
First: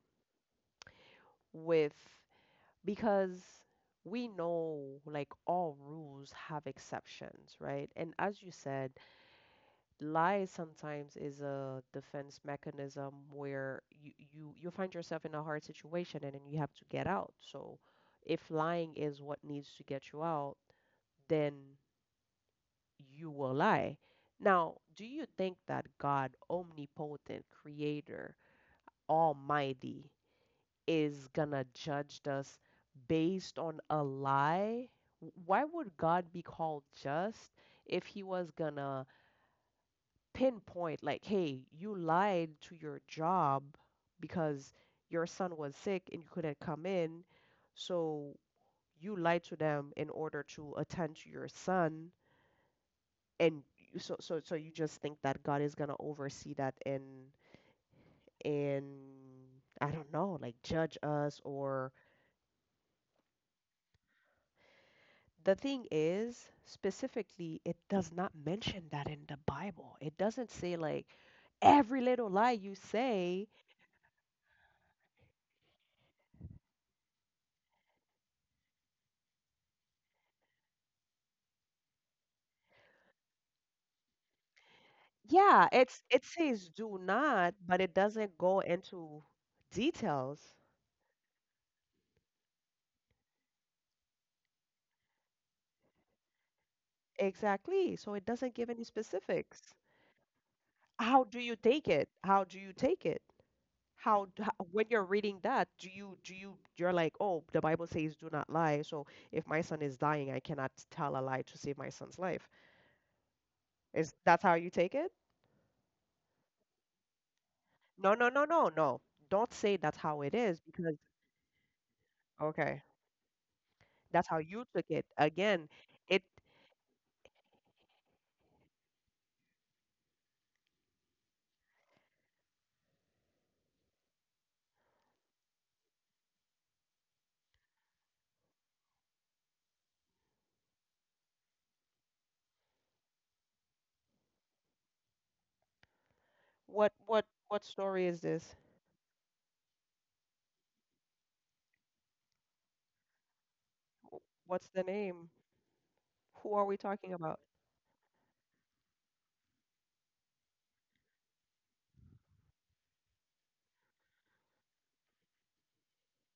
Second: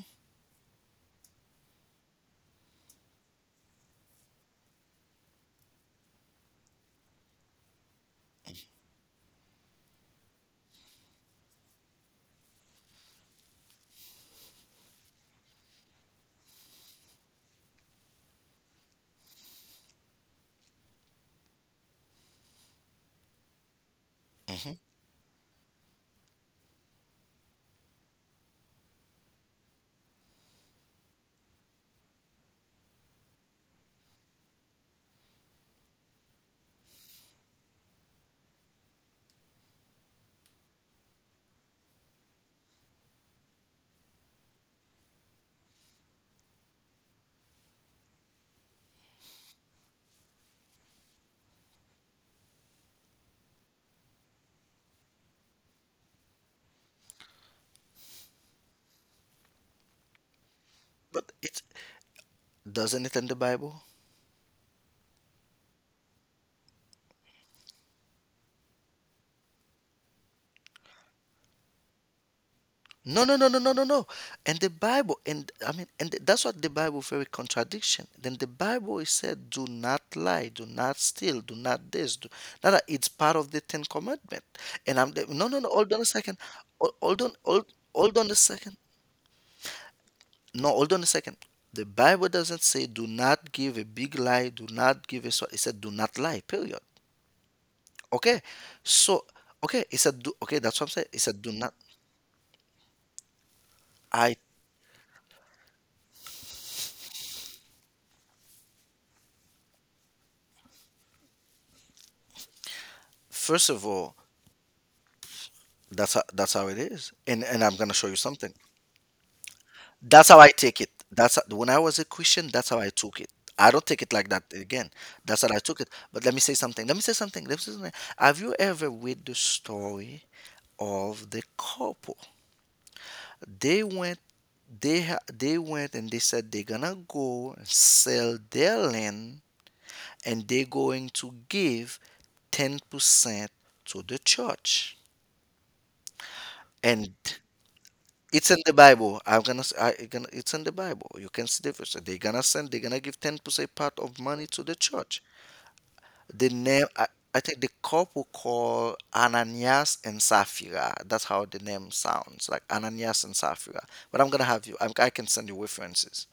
Speaker 1: with because we know like all rules have exceptions, right? And as you said, lies sometimes is a defense mechanism where you find yourself in a hard situation and then you have to get out. So if lying is what needs to get you out, then you will lie. Now,
Speaker 2: Mhm.
Speaker 1: do you think that God, omnipotent creator, Almighty is gonna judge us based on a lie? Why would God be called just if he was gonna pinpoint, like, hey, you lied to your job because your son was sick and you couldn't come in, so you lied to them in order to attend to your son, so you just think that God is gonna oversee that and I don't know, like judge
Speaker 2: But
Speaker 1: us
Speaker 2: it
Speaker 1: or
Speaker 2: doesn't, it in the Bible.
Speaker 1: the thing is, specifically, it does not mention that in the Bible. It doesn't say like every little lie you
Speaker 2: No, no,
Speaker 1: say.
Speaker 2: no, no, no, no, no. And the Bible, and I mean, and that's what the Bible very contradiction. Then the Bible is said, do not lie, do not steal, do not this. No, no, it's part of the Ten Commandment. And no, no,
Speaker 1: Yeah,
Speaker 2: no. Hold
Speaker 1: it's
Speaker 2: on a
Speaker 1: it
Speaker 2: second.
Speaker 1: says do
Speaker 2: Hol- Hold on,
Speaker 1: not,
Speaker 2: hold,
Speaker 1: but it
Speaker 2: hold on
Speaker 1: doesn't
Speaker 2: a
Speaker 1: go
Speaker 2: second.
Speaker 1: into details.
Speaker 2: No, hold on a second. The Bible doesn't say do not give a big lie, do not give a. so- it said do not lie. Period.
Speaker 1: Exactly. So it
Speaker 2: Okay.
Speaker 1: doesn't give any
Speaker 2: So
Speaker 1: specifics.
Speaker 2: okay, it said do. Okay, that's what I'm saying. It
Speaker 1: How do
Speaker 2: said do
Speaker 1: you
Speaker 2: not.
Speaker 1: take it? How do you take it?
Speaker 2: I
Speaker 1: When you're reading that, do you you're like, "Oh, the Bible says do not lie. So if my son is dying, I cannot tell a lie to save my son's life."
Speaker 2: First of
Speaker 1: Is
Speaker 2: all.
Speaker 1: that's how you take it?
Speaker 2: That's how it is. And I'm gonna show
Speaker 1: No,
Speaker 2: you
Speaker 1: no, no,
Speaker 2: something.
Speaker 1: no, no. Don't say that's how
Speaker 2: That's
Speaker 1: it
Speaker 2: how I
Speaker 1: is
Speaker 2: take it.
Speaker 1: because
Speaker 2: When I was a Christian, that's
Speaker 1: okay,
Speaker 2: how I took it. I don't take it
Speaker 1: that's
Speaker 2: like
Speaker 1: how
Speaker 2: that
Speaker 1: you took
Speaker 2: again.
Speaker 1: it.
Speaker 2: That's how I
Speaker 1: Again,
Speaker 2: took it.
Speaker 1: it
Speaker 2: But let me say something. Let me say something. Let me say something. Have you ever read the story of the couple? They went they went and they said they're gonna go and sell their land, and they're going to give 10% to the church.
Speaker 1: what
Speaker 2: And
Speaker 1: what what story is
Speaker 2: it's
Speaker 1: this?
Speaker 2: in the Bible. I'm gonna, s- I gonna. It's in the Bible. You can see the verse. They're gonna send. They're gonna give 10% part of money
Speaker 1: Wh-
Speaker 2: to
Speaker 1: What's
Speaker 2: the
Speaker 1: the
Speaker 2: church.
Speaker 1: name?
Speaker 2: The
Speaker 1: Who are we
Speaker 2: name. I,
Speaker 1: talking about?
Speaker 2: I think the couple called Ananias and Sapphira. That's how the name sounds, like Ananias and Sapphira. But I'm gonna have you. I can send you references.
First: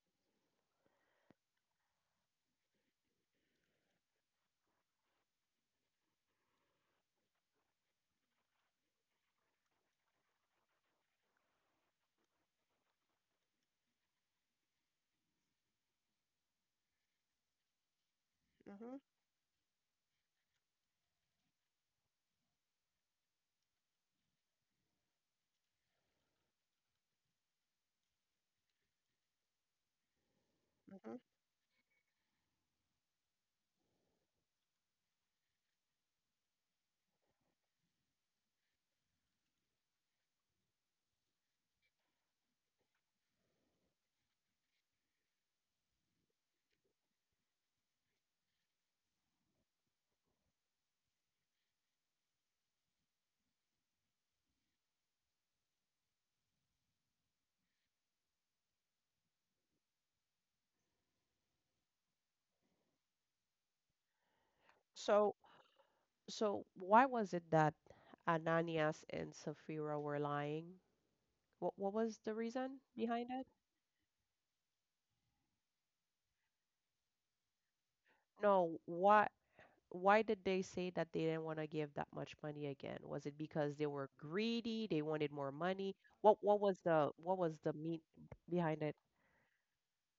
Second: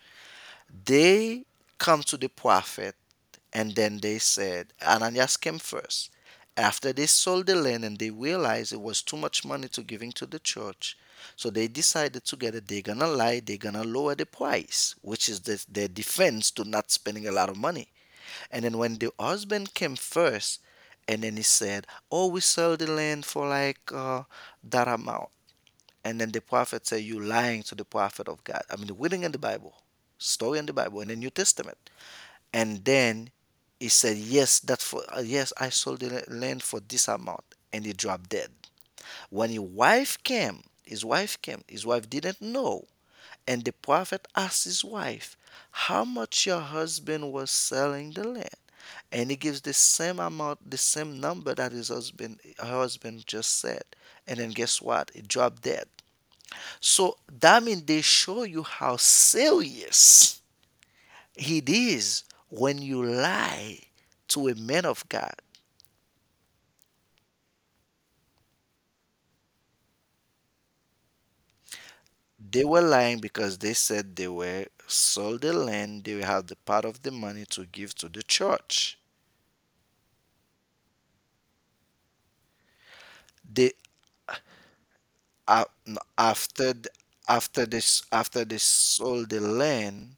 Speaker 2: They come to the prophet, and then they said, Ananias came first. After they sold the land and they realized it was too much money to giving to the church, so they decided together they're gonna lie, they're gonna lower the price, which is their defense to not spending a lot of money. And then when
Speaker 1: Hmm.
Speaker 2: the husband came first, and then he said, "Oh, we sell the land for like that amount." And then the prophet say, you lying to the prophet of God. I mean, reading in the Bible, story in the Bible, in the
Speaker 1: Hmm.
Speaker 2: New Testament. And then he said, yes, yes, I sold the land for this amount. And he dropped dead. When his wife didn't know. And the prophet asked his wife, how much your husband was selling the land? And he gives the same amount, the same number that her husband just said. And then guess what? He dropped dead. So that means they show you how serious it is when you lie to a man of God.
Speaker 1: So so why was it that Ananias and Sapphira were lying? What was the
Speaker 2: They were
Speaker 1: reason
Speaker 2: lying
Speaker 1: behind it?
Speaker 2: because they said they were sold the land, they had the part of the money to give to the
Speaker 1: No,
Speaker 2: church.
Speaker 1: why did they say that they didn't want to give that much money again? Was it
Speaker 2: They
Speaker 1: because they were greedy? They wanted more
Speaker 2: a-
Speaker 1: money? What
Speaker 2: after
Speaker 1: was
Speaker 2: th-
Speaker 1: the
Speaker 2: after this
Speaker 1: meat
Speaker 2: after they
Speaker 1: behind it?
Speaker 2: sold the land,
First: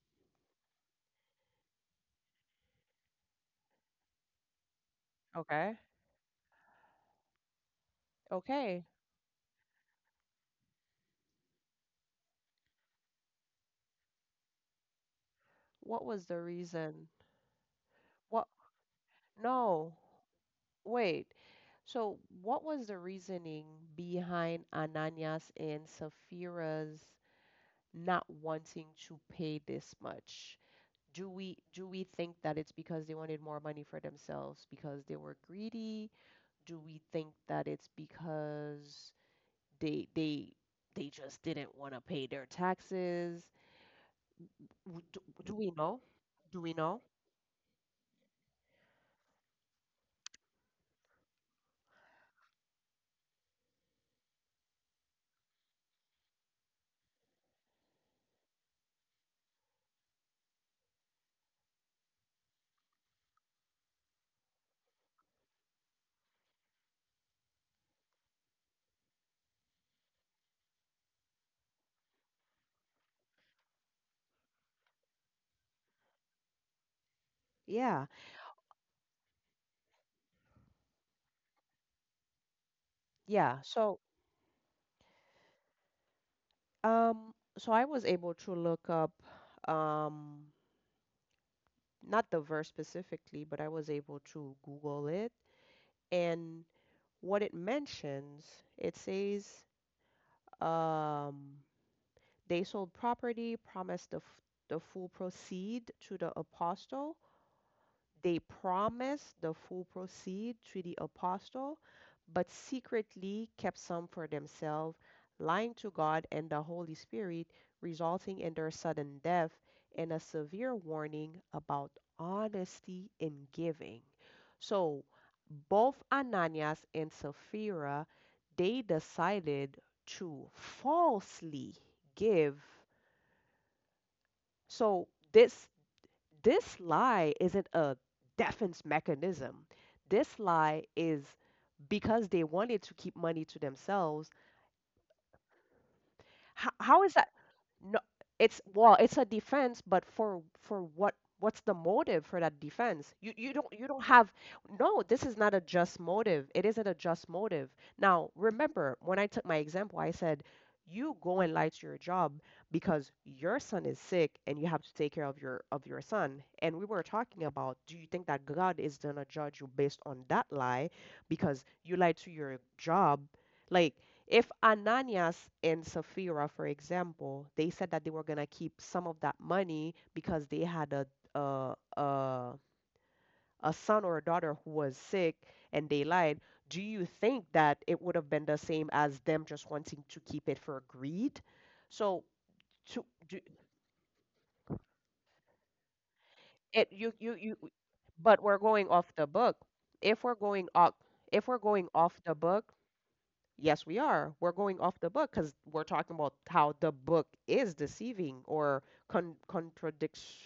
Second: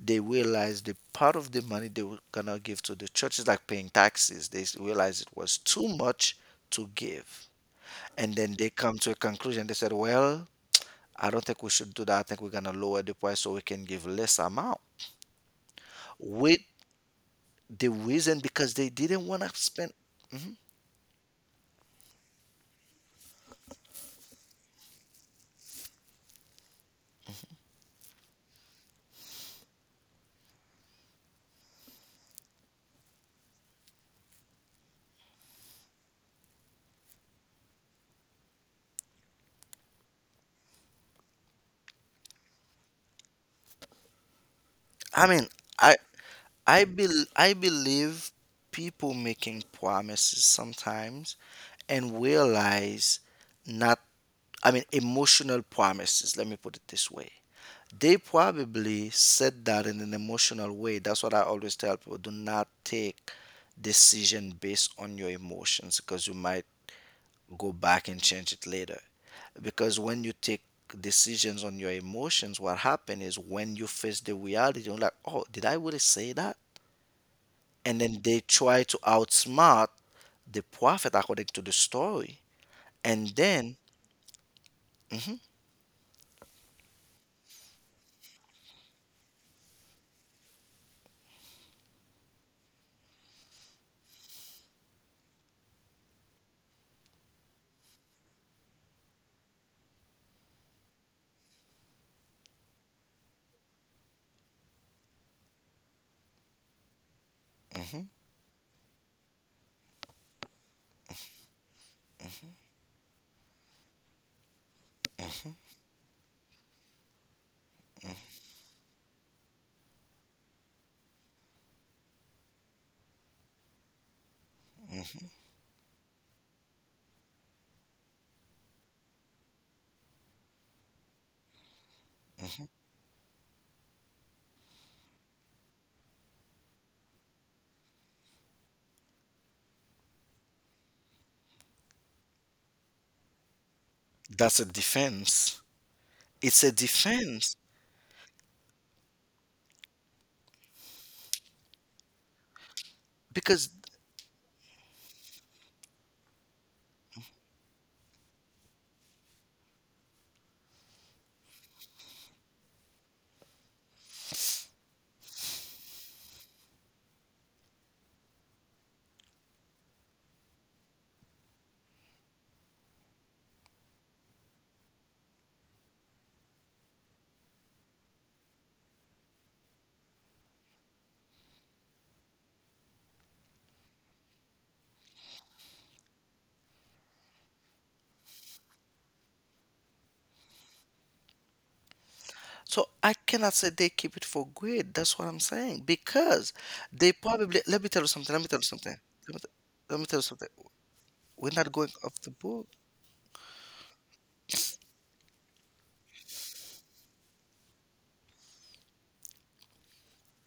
Speaker 2: they realized the part of the money they were gonna give to the church is like paying taxes. They realized it was
Speaker 1: Okay.
Speaker 2: too much to give. And then they
Speaker 1: Okay.
Speaker 2: come to a conclusion. They said, well, I don't think we should do that. I think we're going to lower the price so we can give less amount.
Speaker 1: What was the
Speaker 2: With
Speaker 1: reason?
Speaker 2: the
Speaker 1: What?
Speaker 2: reason because they didn't want to
Speaker 1: No.
Speaker 2: spend.
Speaker 1: Wait. So what was the reasoning behind Ananias and Sapphira's not wanting to pay this much? Do we think that it's because they wanted more money for themselves because they were greedy? Do we think that it's because they they just didn't want to pay their taxes? Do,
Speaker 2: I mean,
Speaker 1: we
Speaker 2: I
Speaker 1: know? Do we
Speaker 2: I
Speaker 1: know?
Speaker 2: bel I believe people making promises sometimes, and realize not, I mean, emotional promises. Let me put it this way. They probably said that in an emotional way. That's what I always tell people. Do not take decision based on your emotions because you might go back and change it later. Because when you take decisions on your emotions, what happens is when you face the reality, you're like, oh, did I really say that? And
Speaker 1: Yeah.
Speaker 2: then they try to outsmart the prophet according to the story. And
Speaker 1: Yeah.
Speaker 2: then,
Speaker 1: So
Speaker 2: Mhm,
Speaker 1: um so I was able to look up um not the verse specifically, but I was able to Google it and what it mentions, it says um they sold property, promised the full proceed to the apostle.
Speaker 2: mhm,
Speaker 1: They promised the full proceeds to the apostle, but secretly kept some for themselves, lying to God and the Holy Spirit, resulting in their sudden death and a severe warning about honesty in giving. So, both Ananias and Sapphira, they decided to falsely give.
Speaker 2: mhm.
Speaker 1: So this lie isn't a defense mechanism. This lie is because they wanted to keep money to themselves.
Speaker 2: That's a defense. It's
Speaker 1: How,
Speaker 2: a
Speaker 1: how is that?
Speaker 2: defense
Speaker 1: No, it's well it's a defense but for what, what's the motive for that defense? you you don't
Speaker 2: because.
Speaker 1: you don't have no, this is not a just motive. It isn't a just motive. Now, remember when I took my example, I said you go and lie to your job because your son is sick and you have to take care of your son, and we were talking about, do you think that God is going to judge you based on that lie because you lied to your job? Like, if Ananias and Sapphira, for example, they said that they were going to keep some of that money because they had a, a, a son or a daughter who was sick and they lied, do you think that it would have been the same as them just wanting to keep it for greed? So
Speaker 2: So
Speaker 1: to
Speaker 2: I
Speaker 1: do
Speaker 2: cannot say they keep it for good. That's what I'm saying. Because
Speaker 1: it,
Speaker 2: let me tell you something.
Speaker 1: but
Speaker 2: Let me
Speaker 1: we're
Speaker 2: tell you
Speaker 1: going
Speaker 2: something.
Speaker 1: off the
Speaker 2: Let me, t-
Speaker 1: book.
Speaker 2: let me tell
Speaker 1: If
Speaker 2: you
Speaker 1: we're
Speaker 2: something.
Speaker 1: going off, if
Speaker 2: We're
Speaker 1: we're
Speaker 2: not
Speaker 1: going
Speaker 2: going
Speaker 1: off
Speaker 2: off
Speaker 1: the
Speaker 2: the book.
Speaker 1: book, yes, we are. We're going off the book because we're talking about how the book is deceiving or contradicts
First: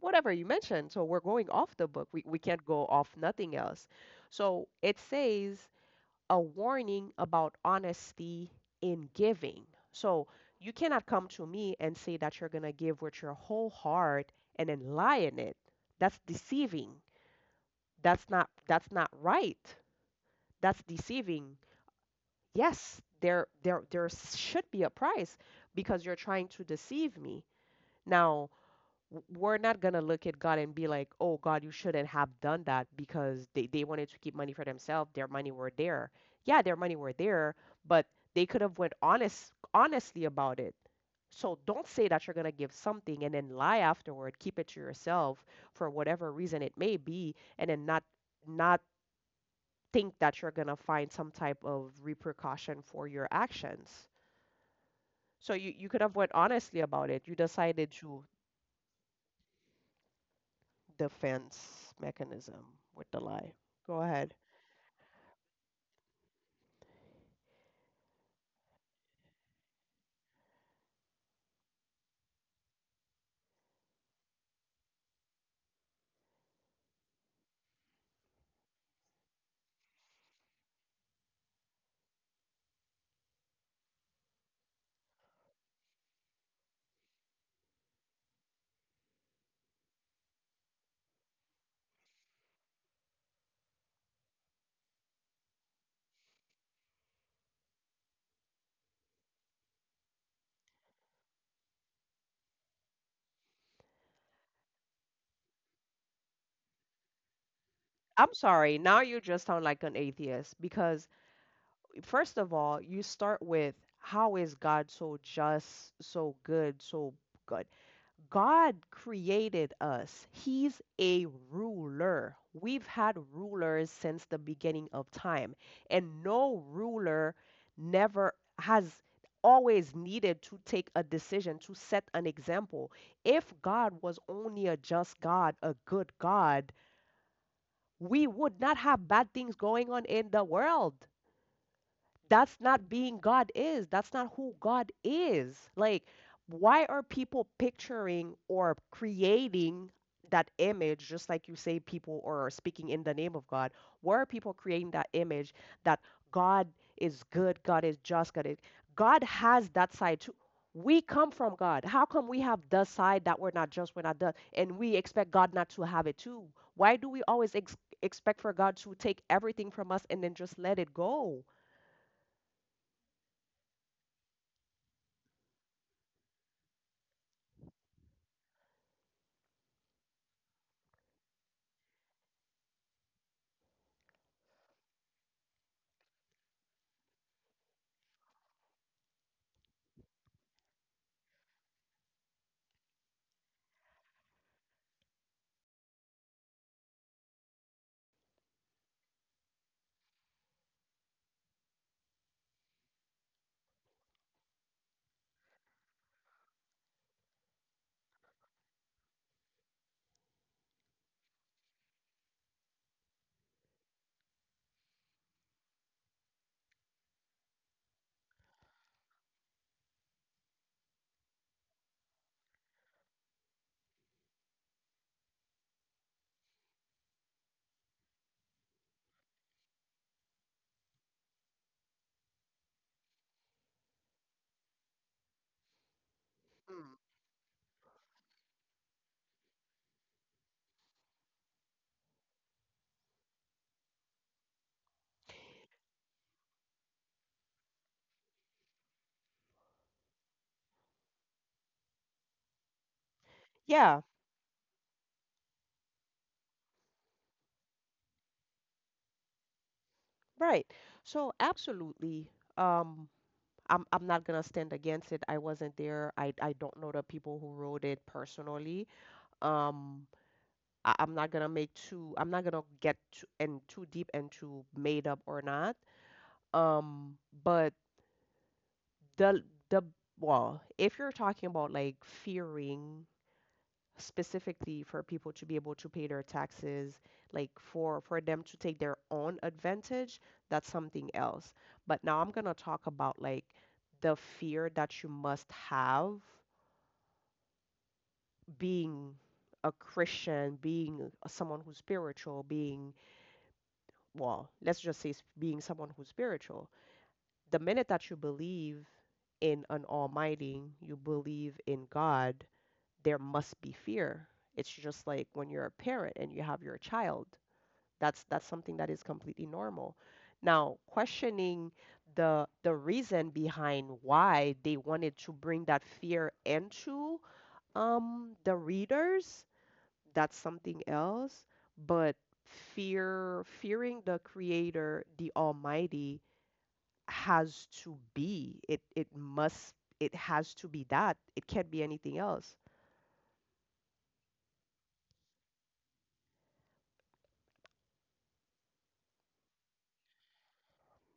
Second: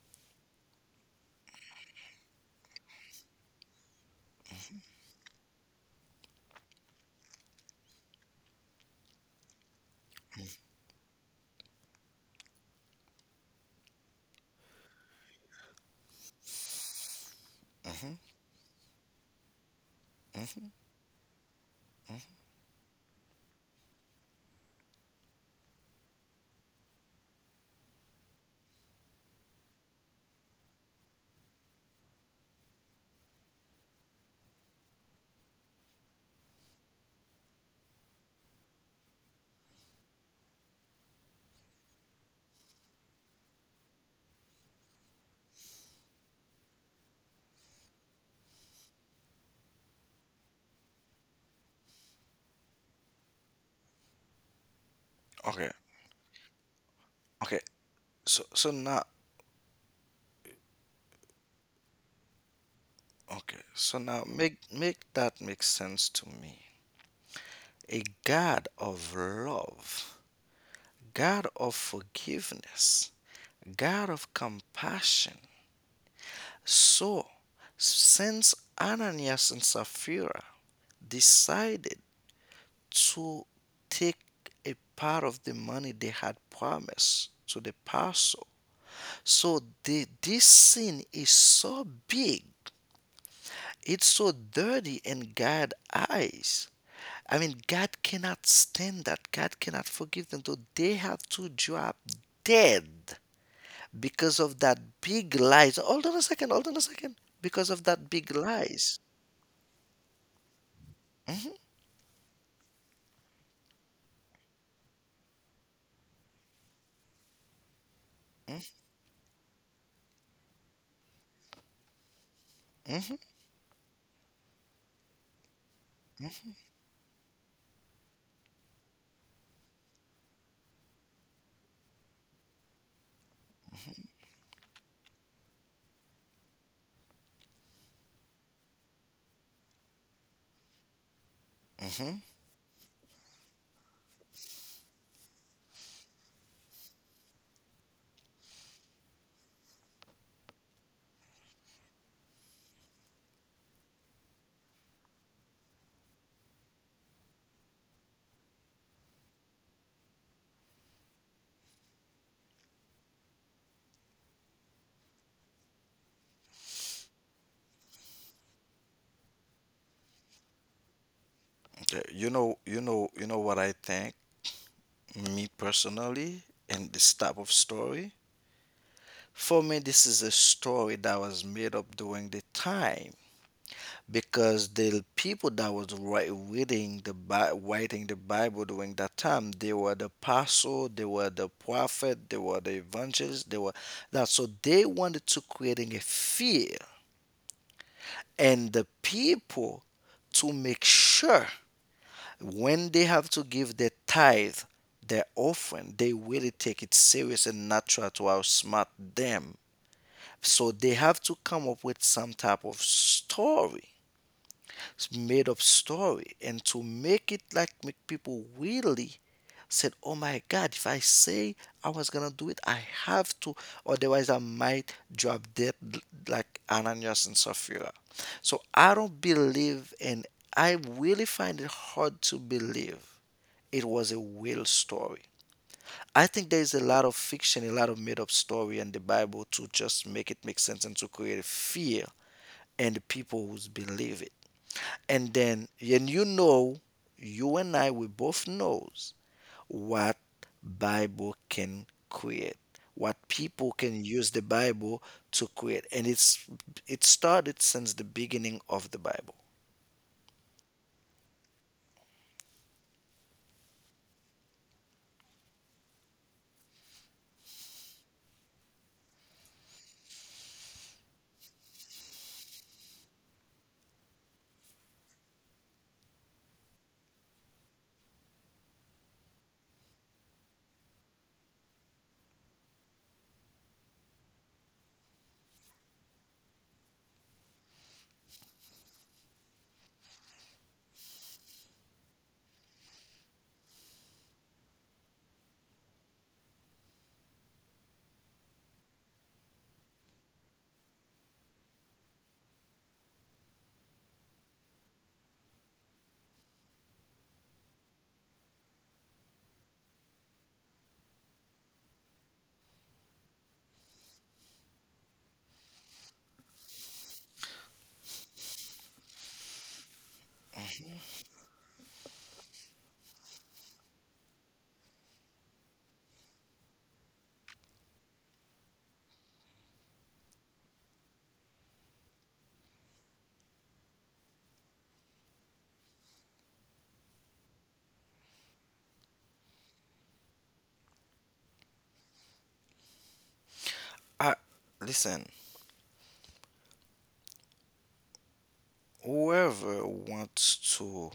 Speaker 1: whatever you mentioned. So we're going off the book. We can't go off nothing else. So it says a warning about honesty in giving. So you cannot come to me and say that you're going to give with your whole heart and then lie in it. That's deceiving. That's not right. That's deceiving. Yes, there there should be a price because you're trying to deceive me. Now, we're not gonna look at God and be like, "Oh God, you shouldn't have done that because they wanted to keep money for themselves. Their money were there. Yeah, their money were there, but they could have went honestly about it. So don't say that you're gonna give something and then lie afterward, keep it to yourself for whatever reason it may be, and then not think that you're going to find some type of repercussion for your actions. So you,
Speaker 2: Okay.
Speaker 1: you could have went honestly about it. You
Speaker 2: Okay.
Speaker 1: decided to
Speaker 2: So now
Speaker 1: defense mechanism with the lie.
Speaker 2: okay. So
Speaker 1: Go
Speaker 2: now
Speaker 1: ahead.
Speaker 2: make that make sense to me. A God of love, God of forgiveness, God of compassion. So since Ananias and Sapphira decided to take a part of the money they had promised to the pastor. So this sin is so big, it's so dirty in God's eyes. I mean, God cannot stand that. God cannot forgive them. So they have to drop dead because of that big lies. Hold on a second. Hold on a second. Because of that
Speaker 1: I'm
Speaker 2: big
Speaker 1: sorry. Now
Speaker 2: lies.
Speaker 1: you just sound like an atheist because first of all, you start with how is God so just, so good, so good? God created us. He's a ruler. We've had
Speaker 2: Hmm.
Speaker 1: rulers since the beginning of time, and no ruler never has always needed to take a decision to set an example. If God was only a just God, a good God, we would not have bad things going on in the world.
Speaker 2: Hmm.
Speaker 1: That's not being God is. That's not who God is. Like, why are people picturing or creating that image, just like you say, people or are speaking in the name of God? Why are people creating that image that God is good, God is just, God is. God has that side too. We come from God. How come we have the side that we're not just, we're not the, and we expect God not to have it too? Why do we always expect for God to take everything from us and then just let it go?
Speaker 2: You know what I think. Me personally and this type of story, for me this is a story that was made up during the time, because the people that reading the writing the bible during that time, they were the apostle, they were the prophet, they were the evangelist, they were that, so they wanted to creating a fear and the people, to make sure when they have to give their tithe, their offering, they really take it serious and not try to outsmart them. So they have to come up with some type of story, made up story, and to make it like make people really said, oh my god, if I say I was gonna do it, I have to, otherwise I might drop dead, like Ananias and Sapphira. So I don't believe, and I really find it hard to believe it was a real story. I think there is a lot of fiction, a lot of made-up story in the bible, to just make it make sense and to create fear in the people who believe it. And you know, you and I, we both knows what bible can create, what people
Speaker 1: Yeah,
Speaker 2: can use the bible to create. And it started since the beginning of the bible.
Speaker 1: right. So absolutely. Um, I'm not gonna stand against it. I wasn't there. I don't know the people who wrote it personally. Um, I, I'm not gonna make too. I'm not gonna get too and too deep into made up or not. Um, but the the well, if you're talking about like fearing specifically for people to be able to pay their taxes, like for them to take their own advantage, that's something else. But now I'm gonna talk about like the fear that you must have being a Christian, being someone who's spiritual, being, well, let's just say being someone who's spiritual. The minute that you believe in an almighty, you believe in God, there must be fear. It's just like when you're a parent and you have your child. That's something that is completely normal. Now, questioning the reason behind why they wanted to bring that fear into the readers, that's something else, but fearing the creator, the almighty has to be. It must it has to be that. It can't be anything else.
Speaker 2: I listen. Whoever wants to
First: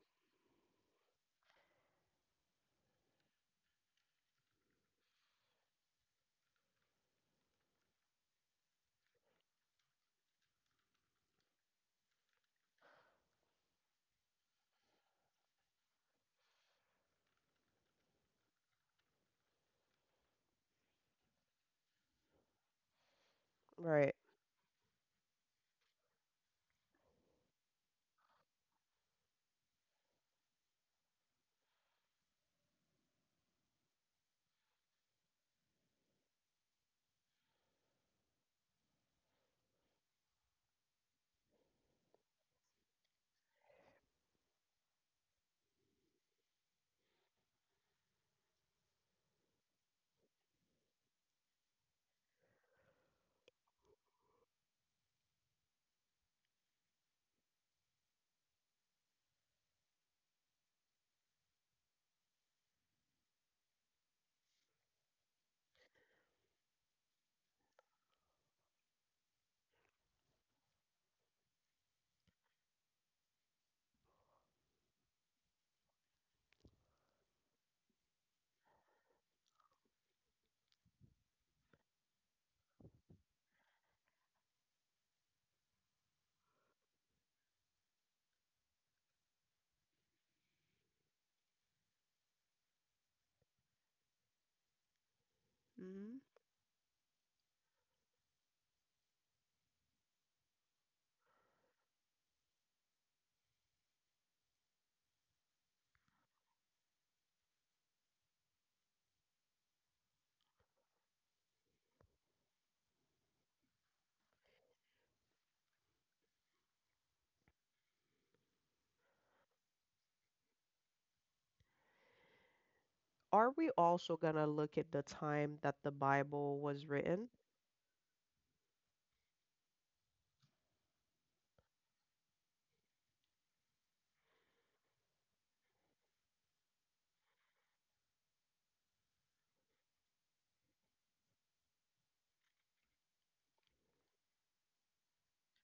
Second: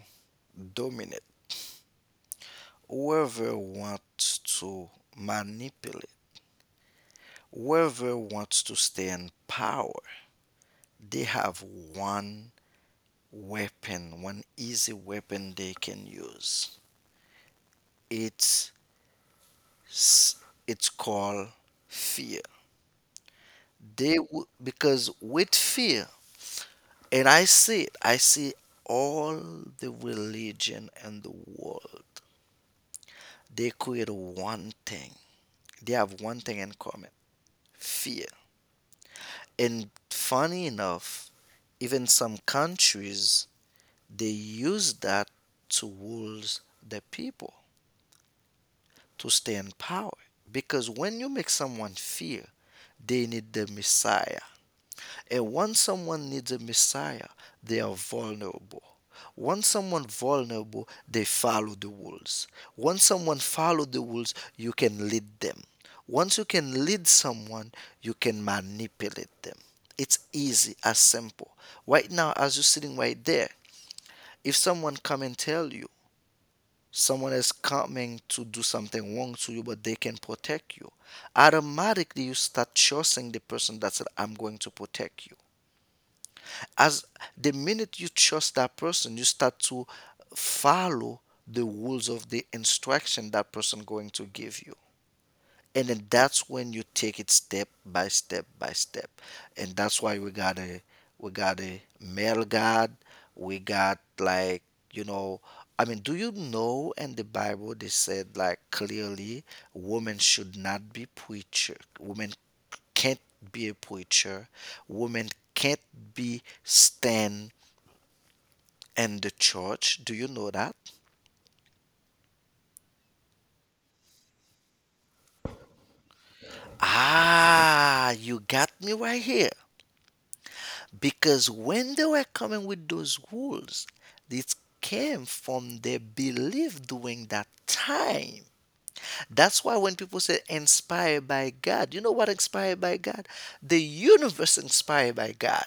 Speaker 2: dominate, whoever wants to manipulate, whoever wants to stay in power, they have one weapon, one easy weapon they can use. It's it's called fear.
Speaker 1: Right.
Speaker 2: Because with fear, and I see it, I see all the religion in the world, they create one thing. They have one thing in common: fear. And funny enough, even some countries, they use that to rule the people, to stay in power. Because when you make someone fear, they need the Messiah. And once someone needs a Messiah, they are vulnerable. Once someone vulnerable, they follow the rules. Once someone follow the rules, you can lead them. Once you can lead someone, you can manipulate them. It's easy as simple. Right now, as you're sitting right there, if someone come and tell you, someone is coming to do something wrong to you, but they can protect you. Automatically, you start trusting the person that said, I'm going to protect you. As the minute you trust that person, you start to follow the rules of the instruction that person going to give you, and then
Speaker 1: Hmm.
Speaker 2: that's when you take it step by step by step. And that's why we got a male god, we got like, you know, I mean, do you know in the bible they said, like, clearly, women should not be preacher, women can't be a preacher, women can't be stand in the church? Do you know that?
Speaker 1: Are we also going to look at the time that the Bible was written?
Speaker 2: Ah, you got me right here. Because when they were coming with those rules, it came from their belief during that time. That's why when people say inspired by God, you know what inspired by God? The universe inspired by God.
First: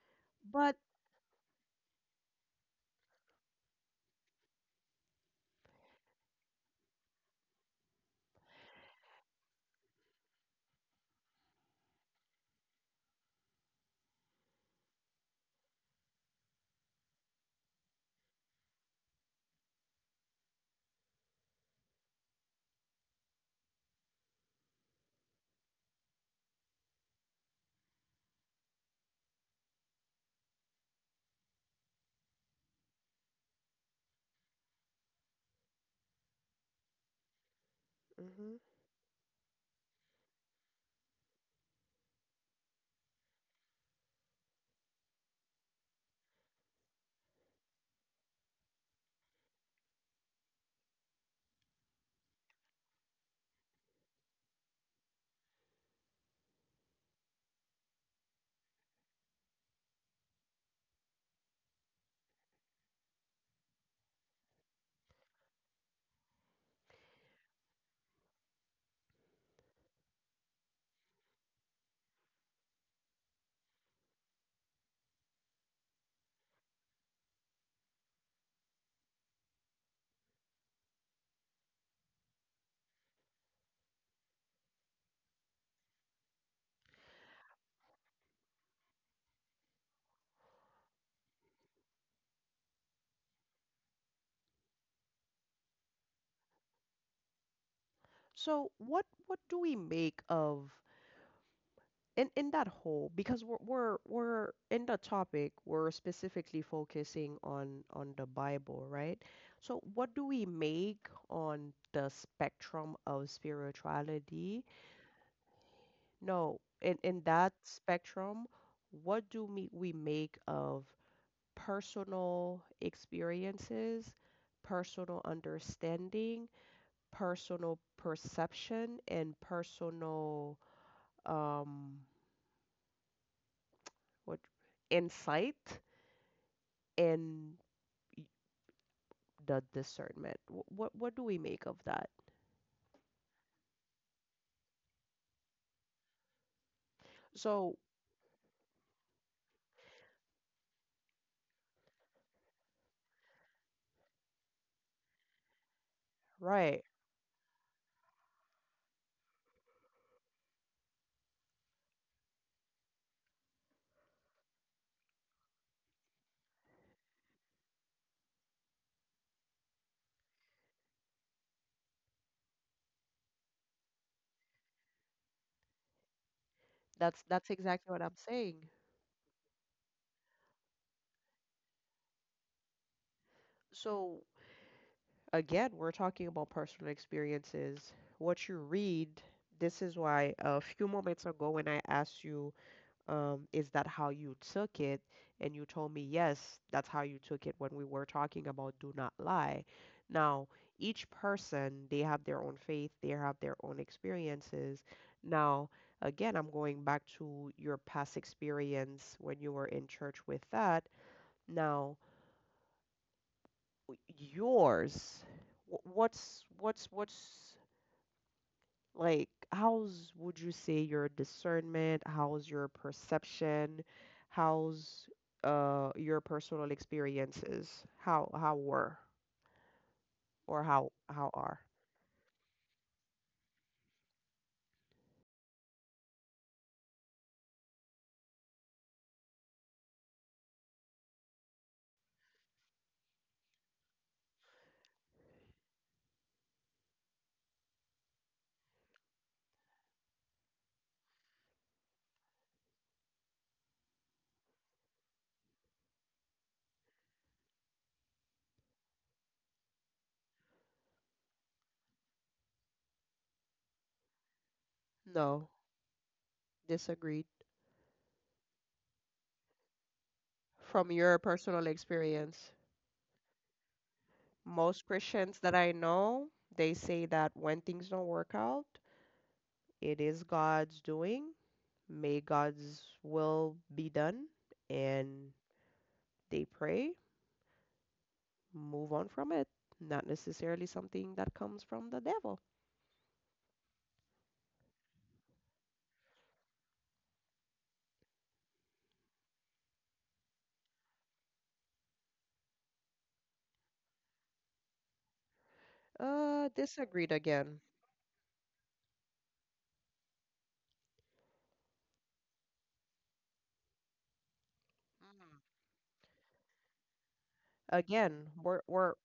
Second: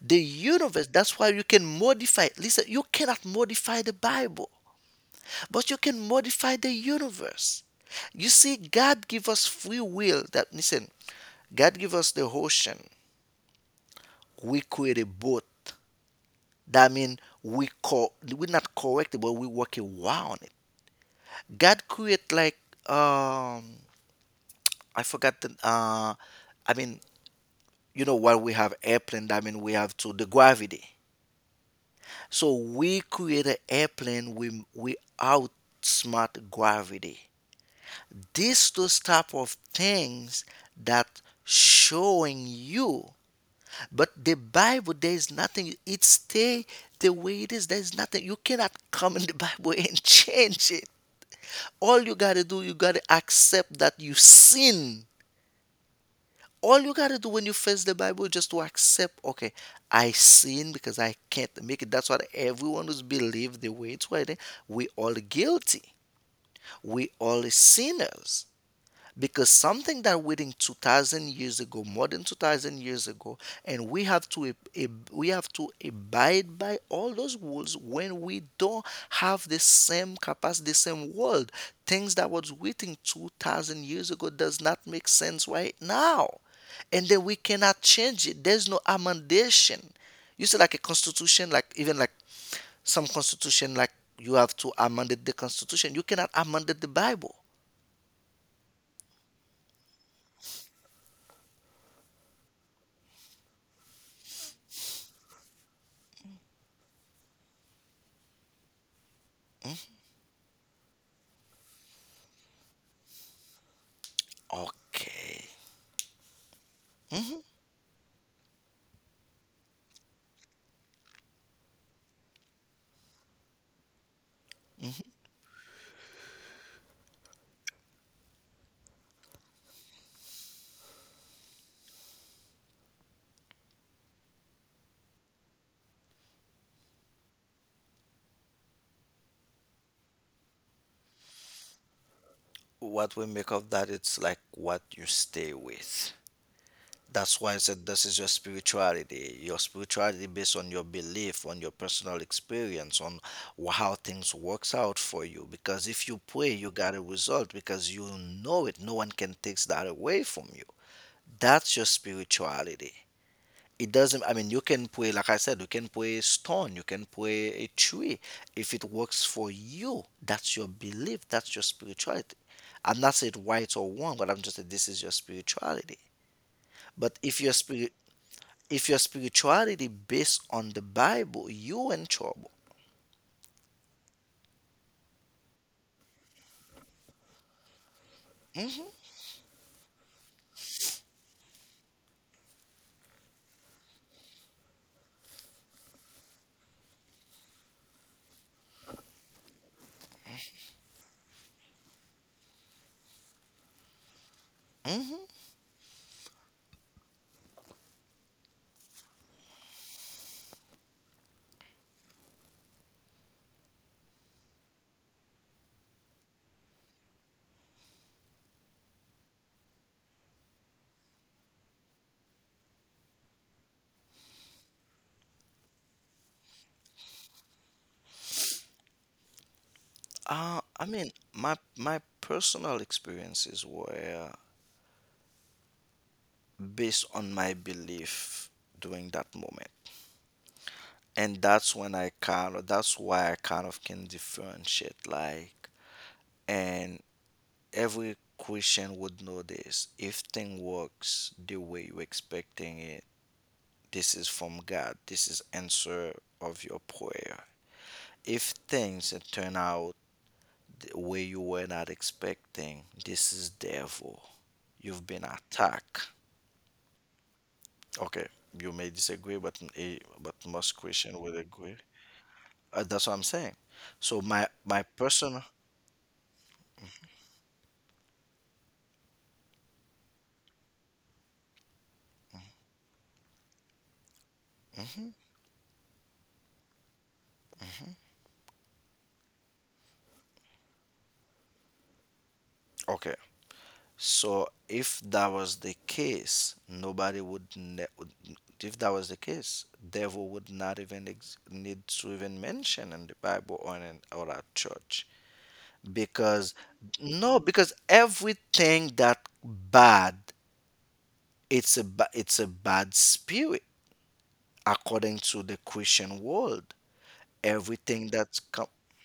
Speaker 2: The
Speaker 1: But
Speaker 2: universe, that's why you can modify. Listen, you cannot modify the Bible, but you can modify the universe. You see, God give us free will. That, listen, God give us the ocean. We create a boat. That mean we we not correct it, but we work a wow on it. God create like, um, I forgot the, uh, I mean, you know, while we have airplane, that mean we have to the gravity. So we create an airplane, we outsmart gravity.
Speaker 1: hmm.
Speaker 2: These those type of things that showing you, but the bible, there is nothing, it stay the way it is. There's nothing, you cannot come in the bible and change it. All you got to do, you got to accept that you sin. All you got to do when you face the Bible is just to accept, okay, I sin because I can't make it. That's what everyone who's believed the way it's right. We all guilty. We all sinners, because something that written 2000 years ago, more than 2000 years ago, and we have to we have to abide by all those rules, when we don't have the same capacity, the same world. Things that was written 2000 years ago does not make sense right now, and then we cannot change it. There's no amendation. You see, like a constitution, like even like some constitution, like, you have to amend the constitution. You cannot amend the bible.
Speaker 1: So what do we make of in that whole because we're in the topic we're specifically focusing on the Bible, right? So what do we make on the spectrum of spirituality?
Speaker 2: Okay,
Speaker 1: No, in that spectrum, what do we make of personal experiences, personal understanding, personal perception, and personal um what insight and y- the discernment? What do we make of that?
Speaker 2: what we make of that, it's like what you stay with. That's why I
Speaker 1: So
Speaker 2: said, this is your spirituality. Your spirituality based on your belief, on your personal experience, on how things works out for you. Because if you pray, you
Speaker 1: right,
Speaker 2: got a result, because you know it, no one can take that away from you. That's your spirituality. It doesn't, I mean, you can play, like I said, you can play stone, you can play a tree. If it works for you, that's your belief, that's your spirituality. I'm not saying right or wrong, but I'm just saying, this is your spirituality. But if
Speaker 1: that's
Speaker 2: your
Speaker 1: exactly
Speaker 2: spirit,
Speaker 1: what I'm saying.
Speaker 2: if your spirituality based on the Bible, you in trouble.
Speaker 1: So again, we're talking about personal experiences what you read. This is why a few moments ago when I asked you, is that how you took it? And you told me, yes, that's how you took it when we were talking about do not lie. Now, each person, they have their own faith, they have their own experiences. Now, again, I'm going back to your past experience when you were in church with that. Now, yours, what's what's like, how's would you say your discernment? How's your perception? How's your personal experiences? How were or
Speaker 2: I mean,
Speaker 1: how are?
Speaker 2: my personal experiences were based on my belief during that moment. And that's when I kind of, that's why I kind of can differentiate, like, and every Christian would know this: if thing works the way you're expecting it, this is from God, this is answer of your prayer. If things turn out the way you were not expecting, this is devil, you've been
Speaker 1: No,
Speaker 2: attacked.
Speaker 1: disagreed.
Speaker 2: Okay, you may disagree, but eh, but most
Speaker 1: From your
Speaker 2: Christian will
Speaker 1: personal
Speaker 2: agree.
Speaker 1: experience,
Speaker 2: That's what I'm saying, so my
Speaker 1: most Christians
Speaker 2: personal.
Speaker 1: that I know, they say that when things don't work out, it is God's doing. May God's will be done,
Speaker 2: Mhm.
Speaker 1: and they pray move on from it. Not necessarily something that comes from the devil.
Speaker 2: Okay. So if that was the case, nobody would if that was the case, devil would not even need to even mention in the Bible or in or at church, because
Speaker 1: Disagreed
Speaker 2: no,
Speaker 1: again.
Speaker 2: because everything that bad, it's a bad spirit according
Speaker 1: Mm.
Speaker 2: to the Christian world. Everything
Speaker 1: Again,
Speaker 2: that's
Speaker 1: we're
Speaker 2: come.
Speaker 1: we're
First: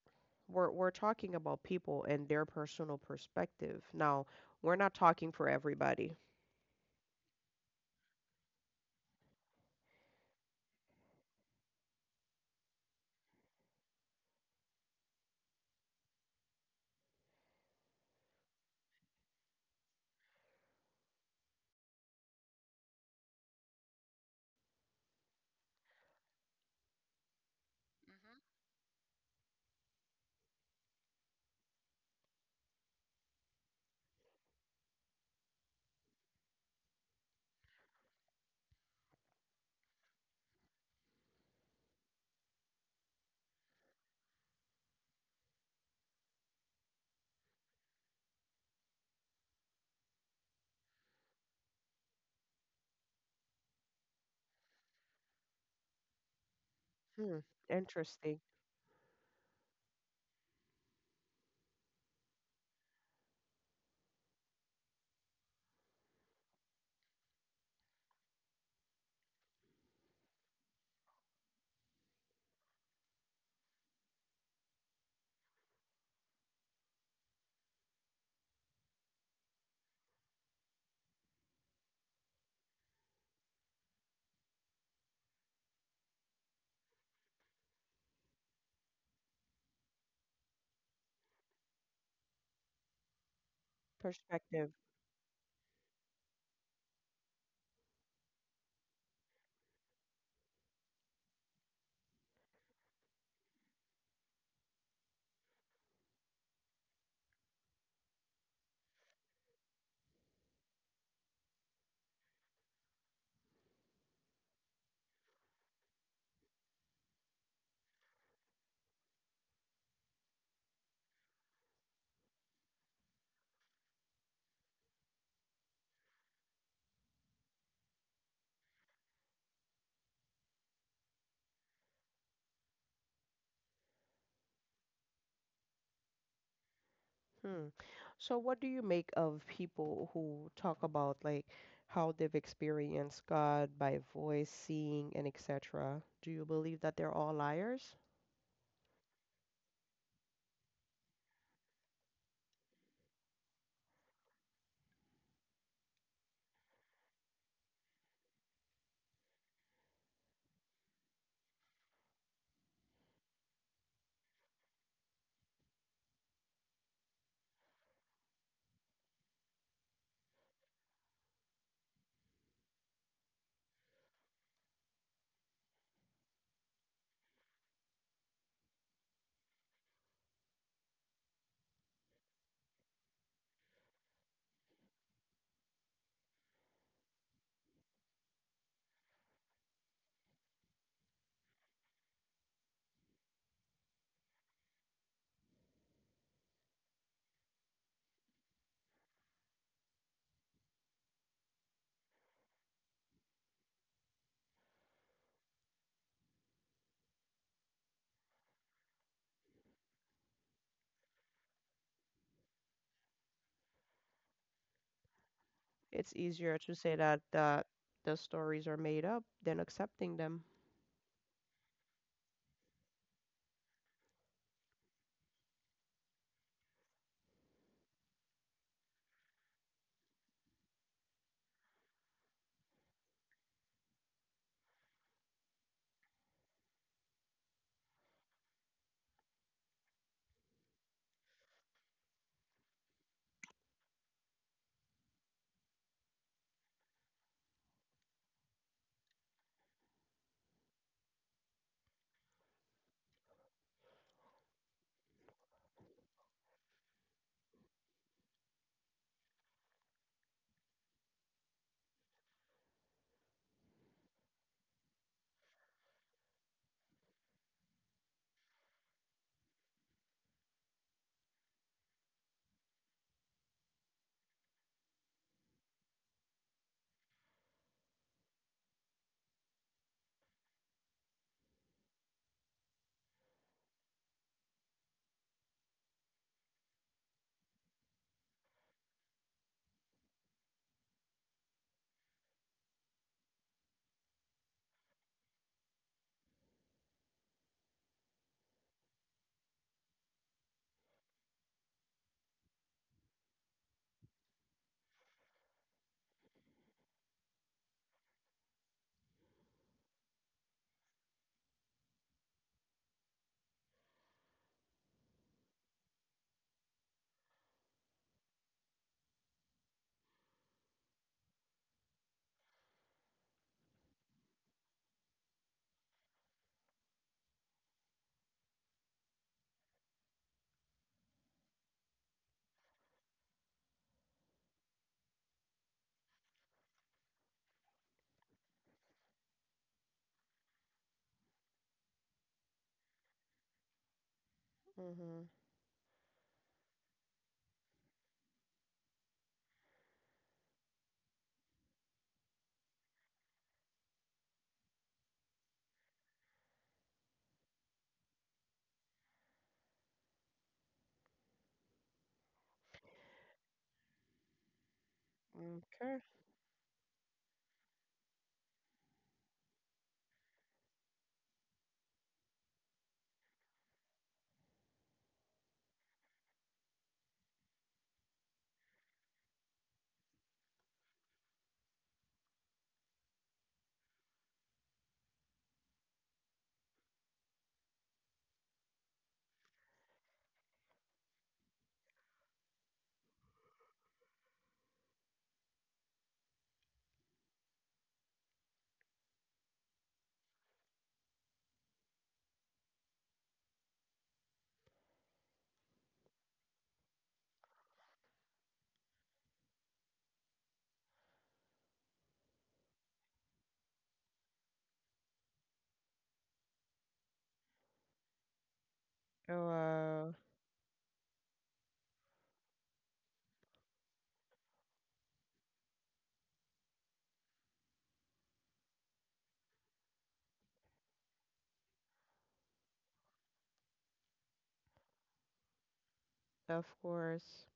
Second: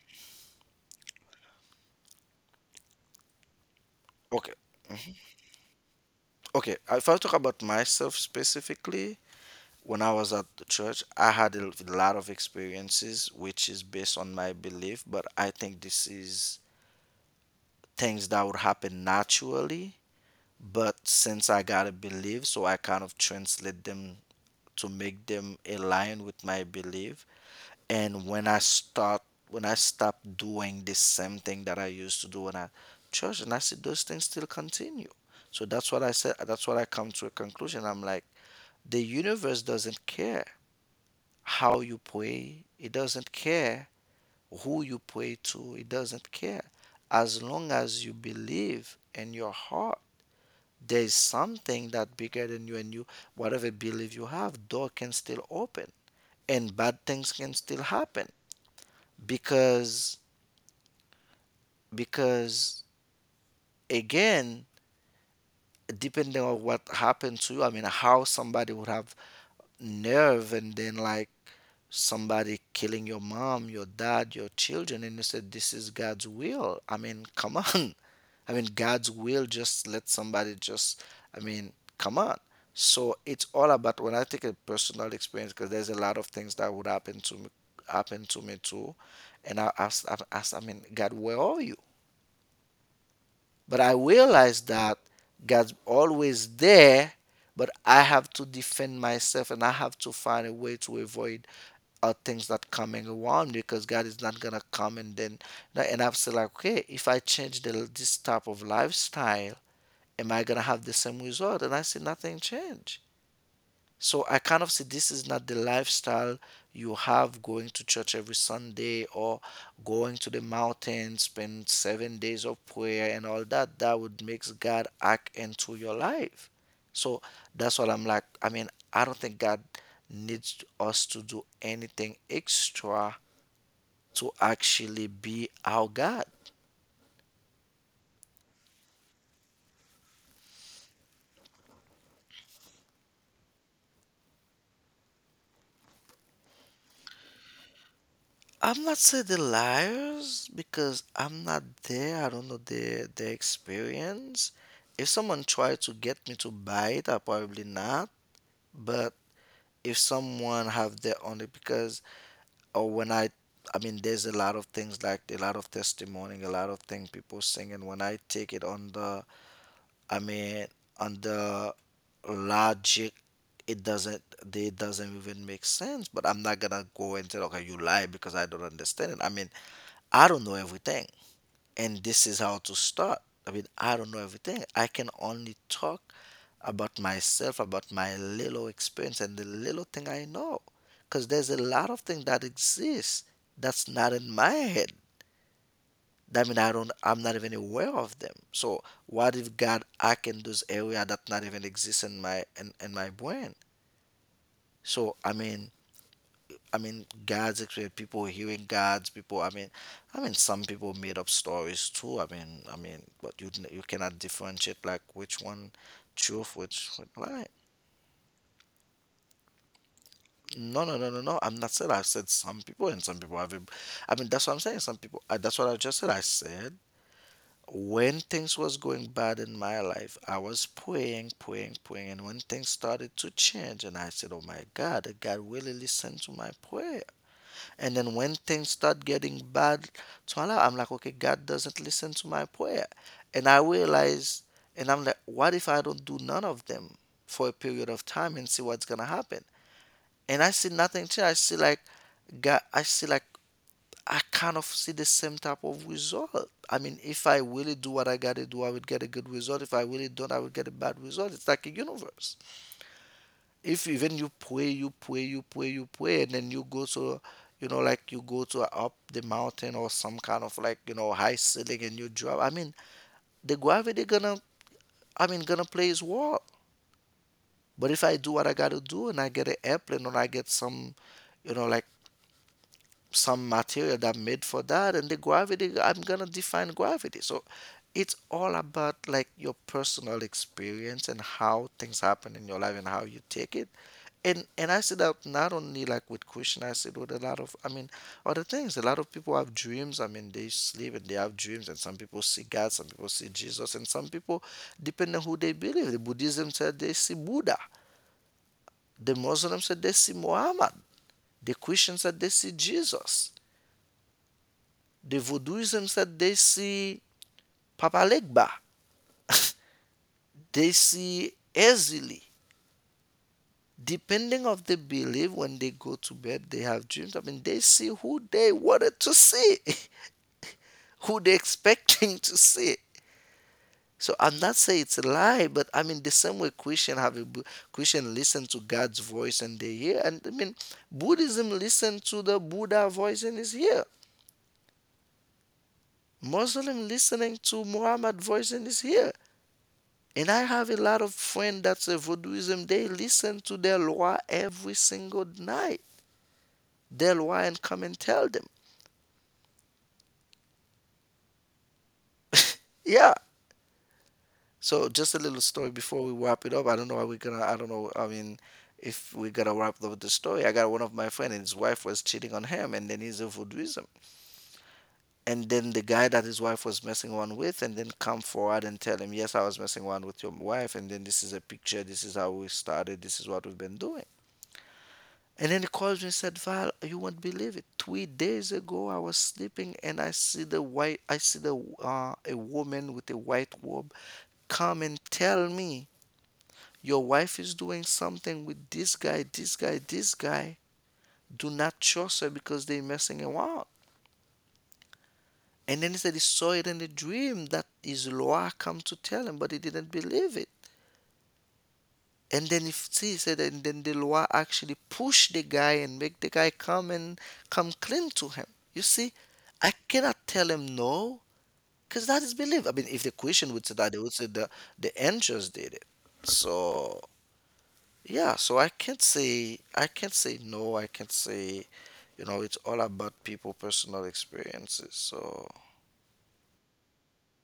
Speaker 1: we're talking about people and their personal perspective. Now,
Speaker 2: Okay.
Speaker 1: we're not talking for everybody.
Speaker 2: Okay, if I talk about myself specifically, when I was at the church, I had a lot of experiences, which is based on my belief, but I think this is things that would happen naturally. But since I got to believe, so I kind of translate them to make them align with my belief. And when I start, when I stop doing the same thing that I used to do when I church, and I see those things still continue. So that's what I said. That's what I come to a conclusion. I'm like, the universe doesn't care how you pray. It doesn't care who you pray to. It doesn't care. As long as you believe in your heart, there is something that bigger than you, and you, whatever belief you have, door can still open and bad things
Speaker 1: Hmm,
Speaker 2: can still happen.
Speaker 1: interesting
Speaker 2: Because because again, depending on what happened to you, I mean, how somebody would have nerve, and then, like, somebody killing your mom, your dad, your children, and you said this is God's will? I mean, come on. I mean, God's will just let somebody just, I mean, come on. So it's all about, when I take a personal experience, because there's a lot of things that would happen to me too, and I asked, I mean, God, where are you? But I realized
Speaker 1: perspective.
Speaker 2: that God's always there, but I have to defend myself, and I have to find a way to avoid are things that coming around me, because God is not gonna come and then, no. And I've said, like, okay, if I change the, this type of lifestyle, am I gonna have the same result? And I see nothing change. So I kind of see, this is not the lifestyle. You have going to church every Sunday, or going to the mountain, spend seven days of prayer and all that, that would makes God act into your life. So that's what I'm like. I mean, I don't think God needs us to do anything extra to actually be our God.
Speaker 1: Hmm. So what do you make of people who talk about like how they've experienced God by voice, seeing, and etc.? Do you believe that they're all liars?
Speaker 2: I'm not say the liars, because I'm not there. I don't know their experience. If someone tried to get me to buy it, I probably not. But if someone have their own, because, or when I mean, there's a lot of things, like a lot of testimony, a lot of things people sing, and when I take it on the, I mean, on the logic, it doesn't, they doesn't even make sense. But I'm not gonna go and say, okay, you lie, because I don't understand it. I mean, I don't know everything. And this is how to start. I mean, I don't know everything. I can only talk about myself, about my little experience and the little thing I know. Because there's a lot of things that exist that's not in my head. I mean, I'm not even aware of them. So what if God I can those area that not even exist in my in my brain? So I mean, God's experience, people hearing God's people, I mean, some people made up stories too. But you cannot differentiate like which one
Speaker 1: It's easier
Speaker 2: truth,
Speaker 1: to
Speaker 2: which
Speaker 1: say
Speaker 2: one
Speaker 1: that
Speaker 2: lie.
Speaker 1: the stories are made up than accepting them.
Speaker 2: No, no, no, no, no. I'm not saying, I said some people and some people have. That's what I'm saying. Some people. That's what I just said. I said when things was going bad in my life, I was praying, praying, praying, and when things started to change, and I said, "Oh my God, did God really listened to my prayer." And then when things start getting bad, voila, I'm like, okay, God doesn't listen to my prayer. And I realize, and I'm like, what if I don't do none of them for a period of time and see what's gonna happen? And I see nothing change. I see like God, I see like I kind of see the same type of result. I mean, if I really do what I gotta do, I would get a good result. If I really don't, I would get a bad result. It's like a universe, if even you pray, you pray, you pray, you pray, and then you go to, like you go to up the mountain or some kind of like, you know, high ceiling and you drop. I mean, the gravity gonna, I mean, gonna play its role. But if I do what I gotta do and I get an airplane or I get some, you know, like some material that made for that, and the gravity I'm gonna define gravity. So it's all about like your personal experience and how things happen in your life and how you take it. And I see that not only like with Christian, I see it with a lot of, I mean, other things. A lot of people have dreams, I mean, they sleep and they have dreams, and some people see God, some people see Jesus, and some people, depending on who they believe, the Buddhism said they see Buddha, the Muslim said they see Muhammad, the Christian said they see Jesus, the Vodouism said they see Papa Legba, they see easily. Depending of the belief, when they go to bed, they have dreams. I mean, they see who they wanted to see, who they expecting to see. So I'm not saying it's a lie, but I mean the same way Christian have a Christian listen to God's voice and they hear, and I mean Buddhism listen to the Buddha voice and is here.
Speaker 1: Mm-hmm.
Speaker 2: Muslim listening to Muhammad voice and is here. And I have a lot of friends that's a voodooism. They listen to their law every single night. Their law and come and tell them. Yeah. So just a little story
Speaker 1: Okay.
Speaker 2: before we wrap it up. I don't know how we're gonna. I don't know. I mean, if we're gonna wrap up the story, I got one of my friends and his wife was cheating on him, and then he's a voodooism. And then the guy that his wife was messing around with, and then come forward and tell him, yes, I was messing around with your wife, and then this is a picture. This is how we started. This is what we've been doing. And then he calls me and said, "Val, you won't believe it. 3 days ago, I was sleeping and I see the white, I see the a woman with a white robe come and tell me your wife is doing something with this guy, this guy, this guy. Do not trust her because they're messing around." And then he said he saw it in a dream that his Loa come to tell him, but he didn't believe it. And then if see said, and then the law actually push the guy and make the guy come and come clean to him. You see,
Speaker 1: Oh,
Speaker 2: I cannot tell him no, because that is belief. I mean, if the question would say that, they would say the angels did it. So yeah, so I can't say, I can't say no. I can't say, you know, it's all about people personal experiences. So
Speaker 1: of course.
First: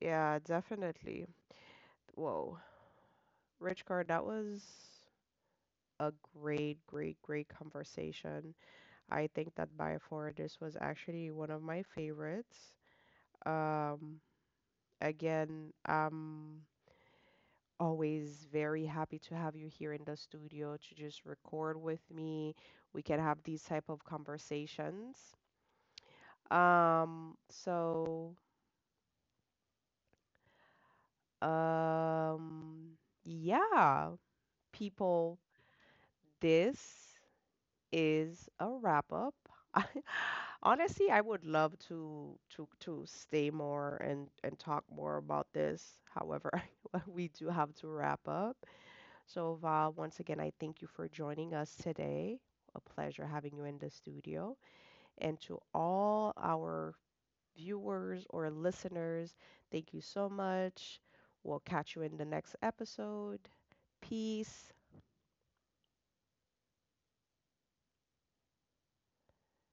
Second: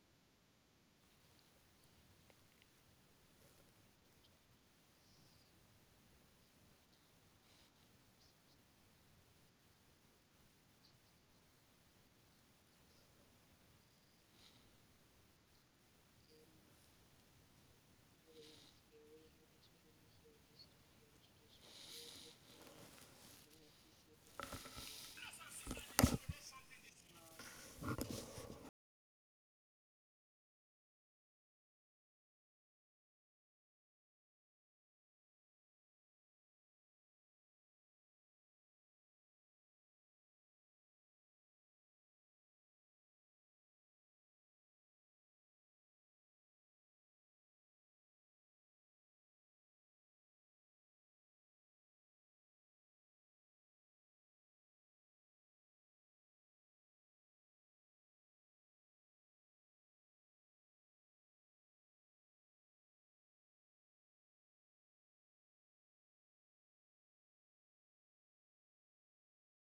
Speaker 1: Yeah, definitely. Whoa. Rich Card, that was a great, great, great conversation. I think that by far this was actually one of my favorites. Um, again, Always very happy to have you here in the studio to just record with me. We can have these type of conversations. So, um, yeah, people, this is a wrap up. I, honestly, I would love to stay more and talk more about this. However, we do have to wrap up. So, Va, once again, I thank you for joining us today. A pleasure having you in the studio. And to all our viewers or listeners, thank you so much. We'll catch you in the next episode. Peace.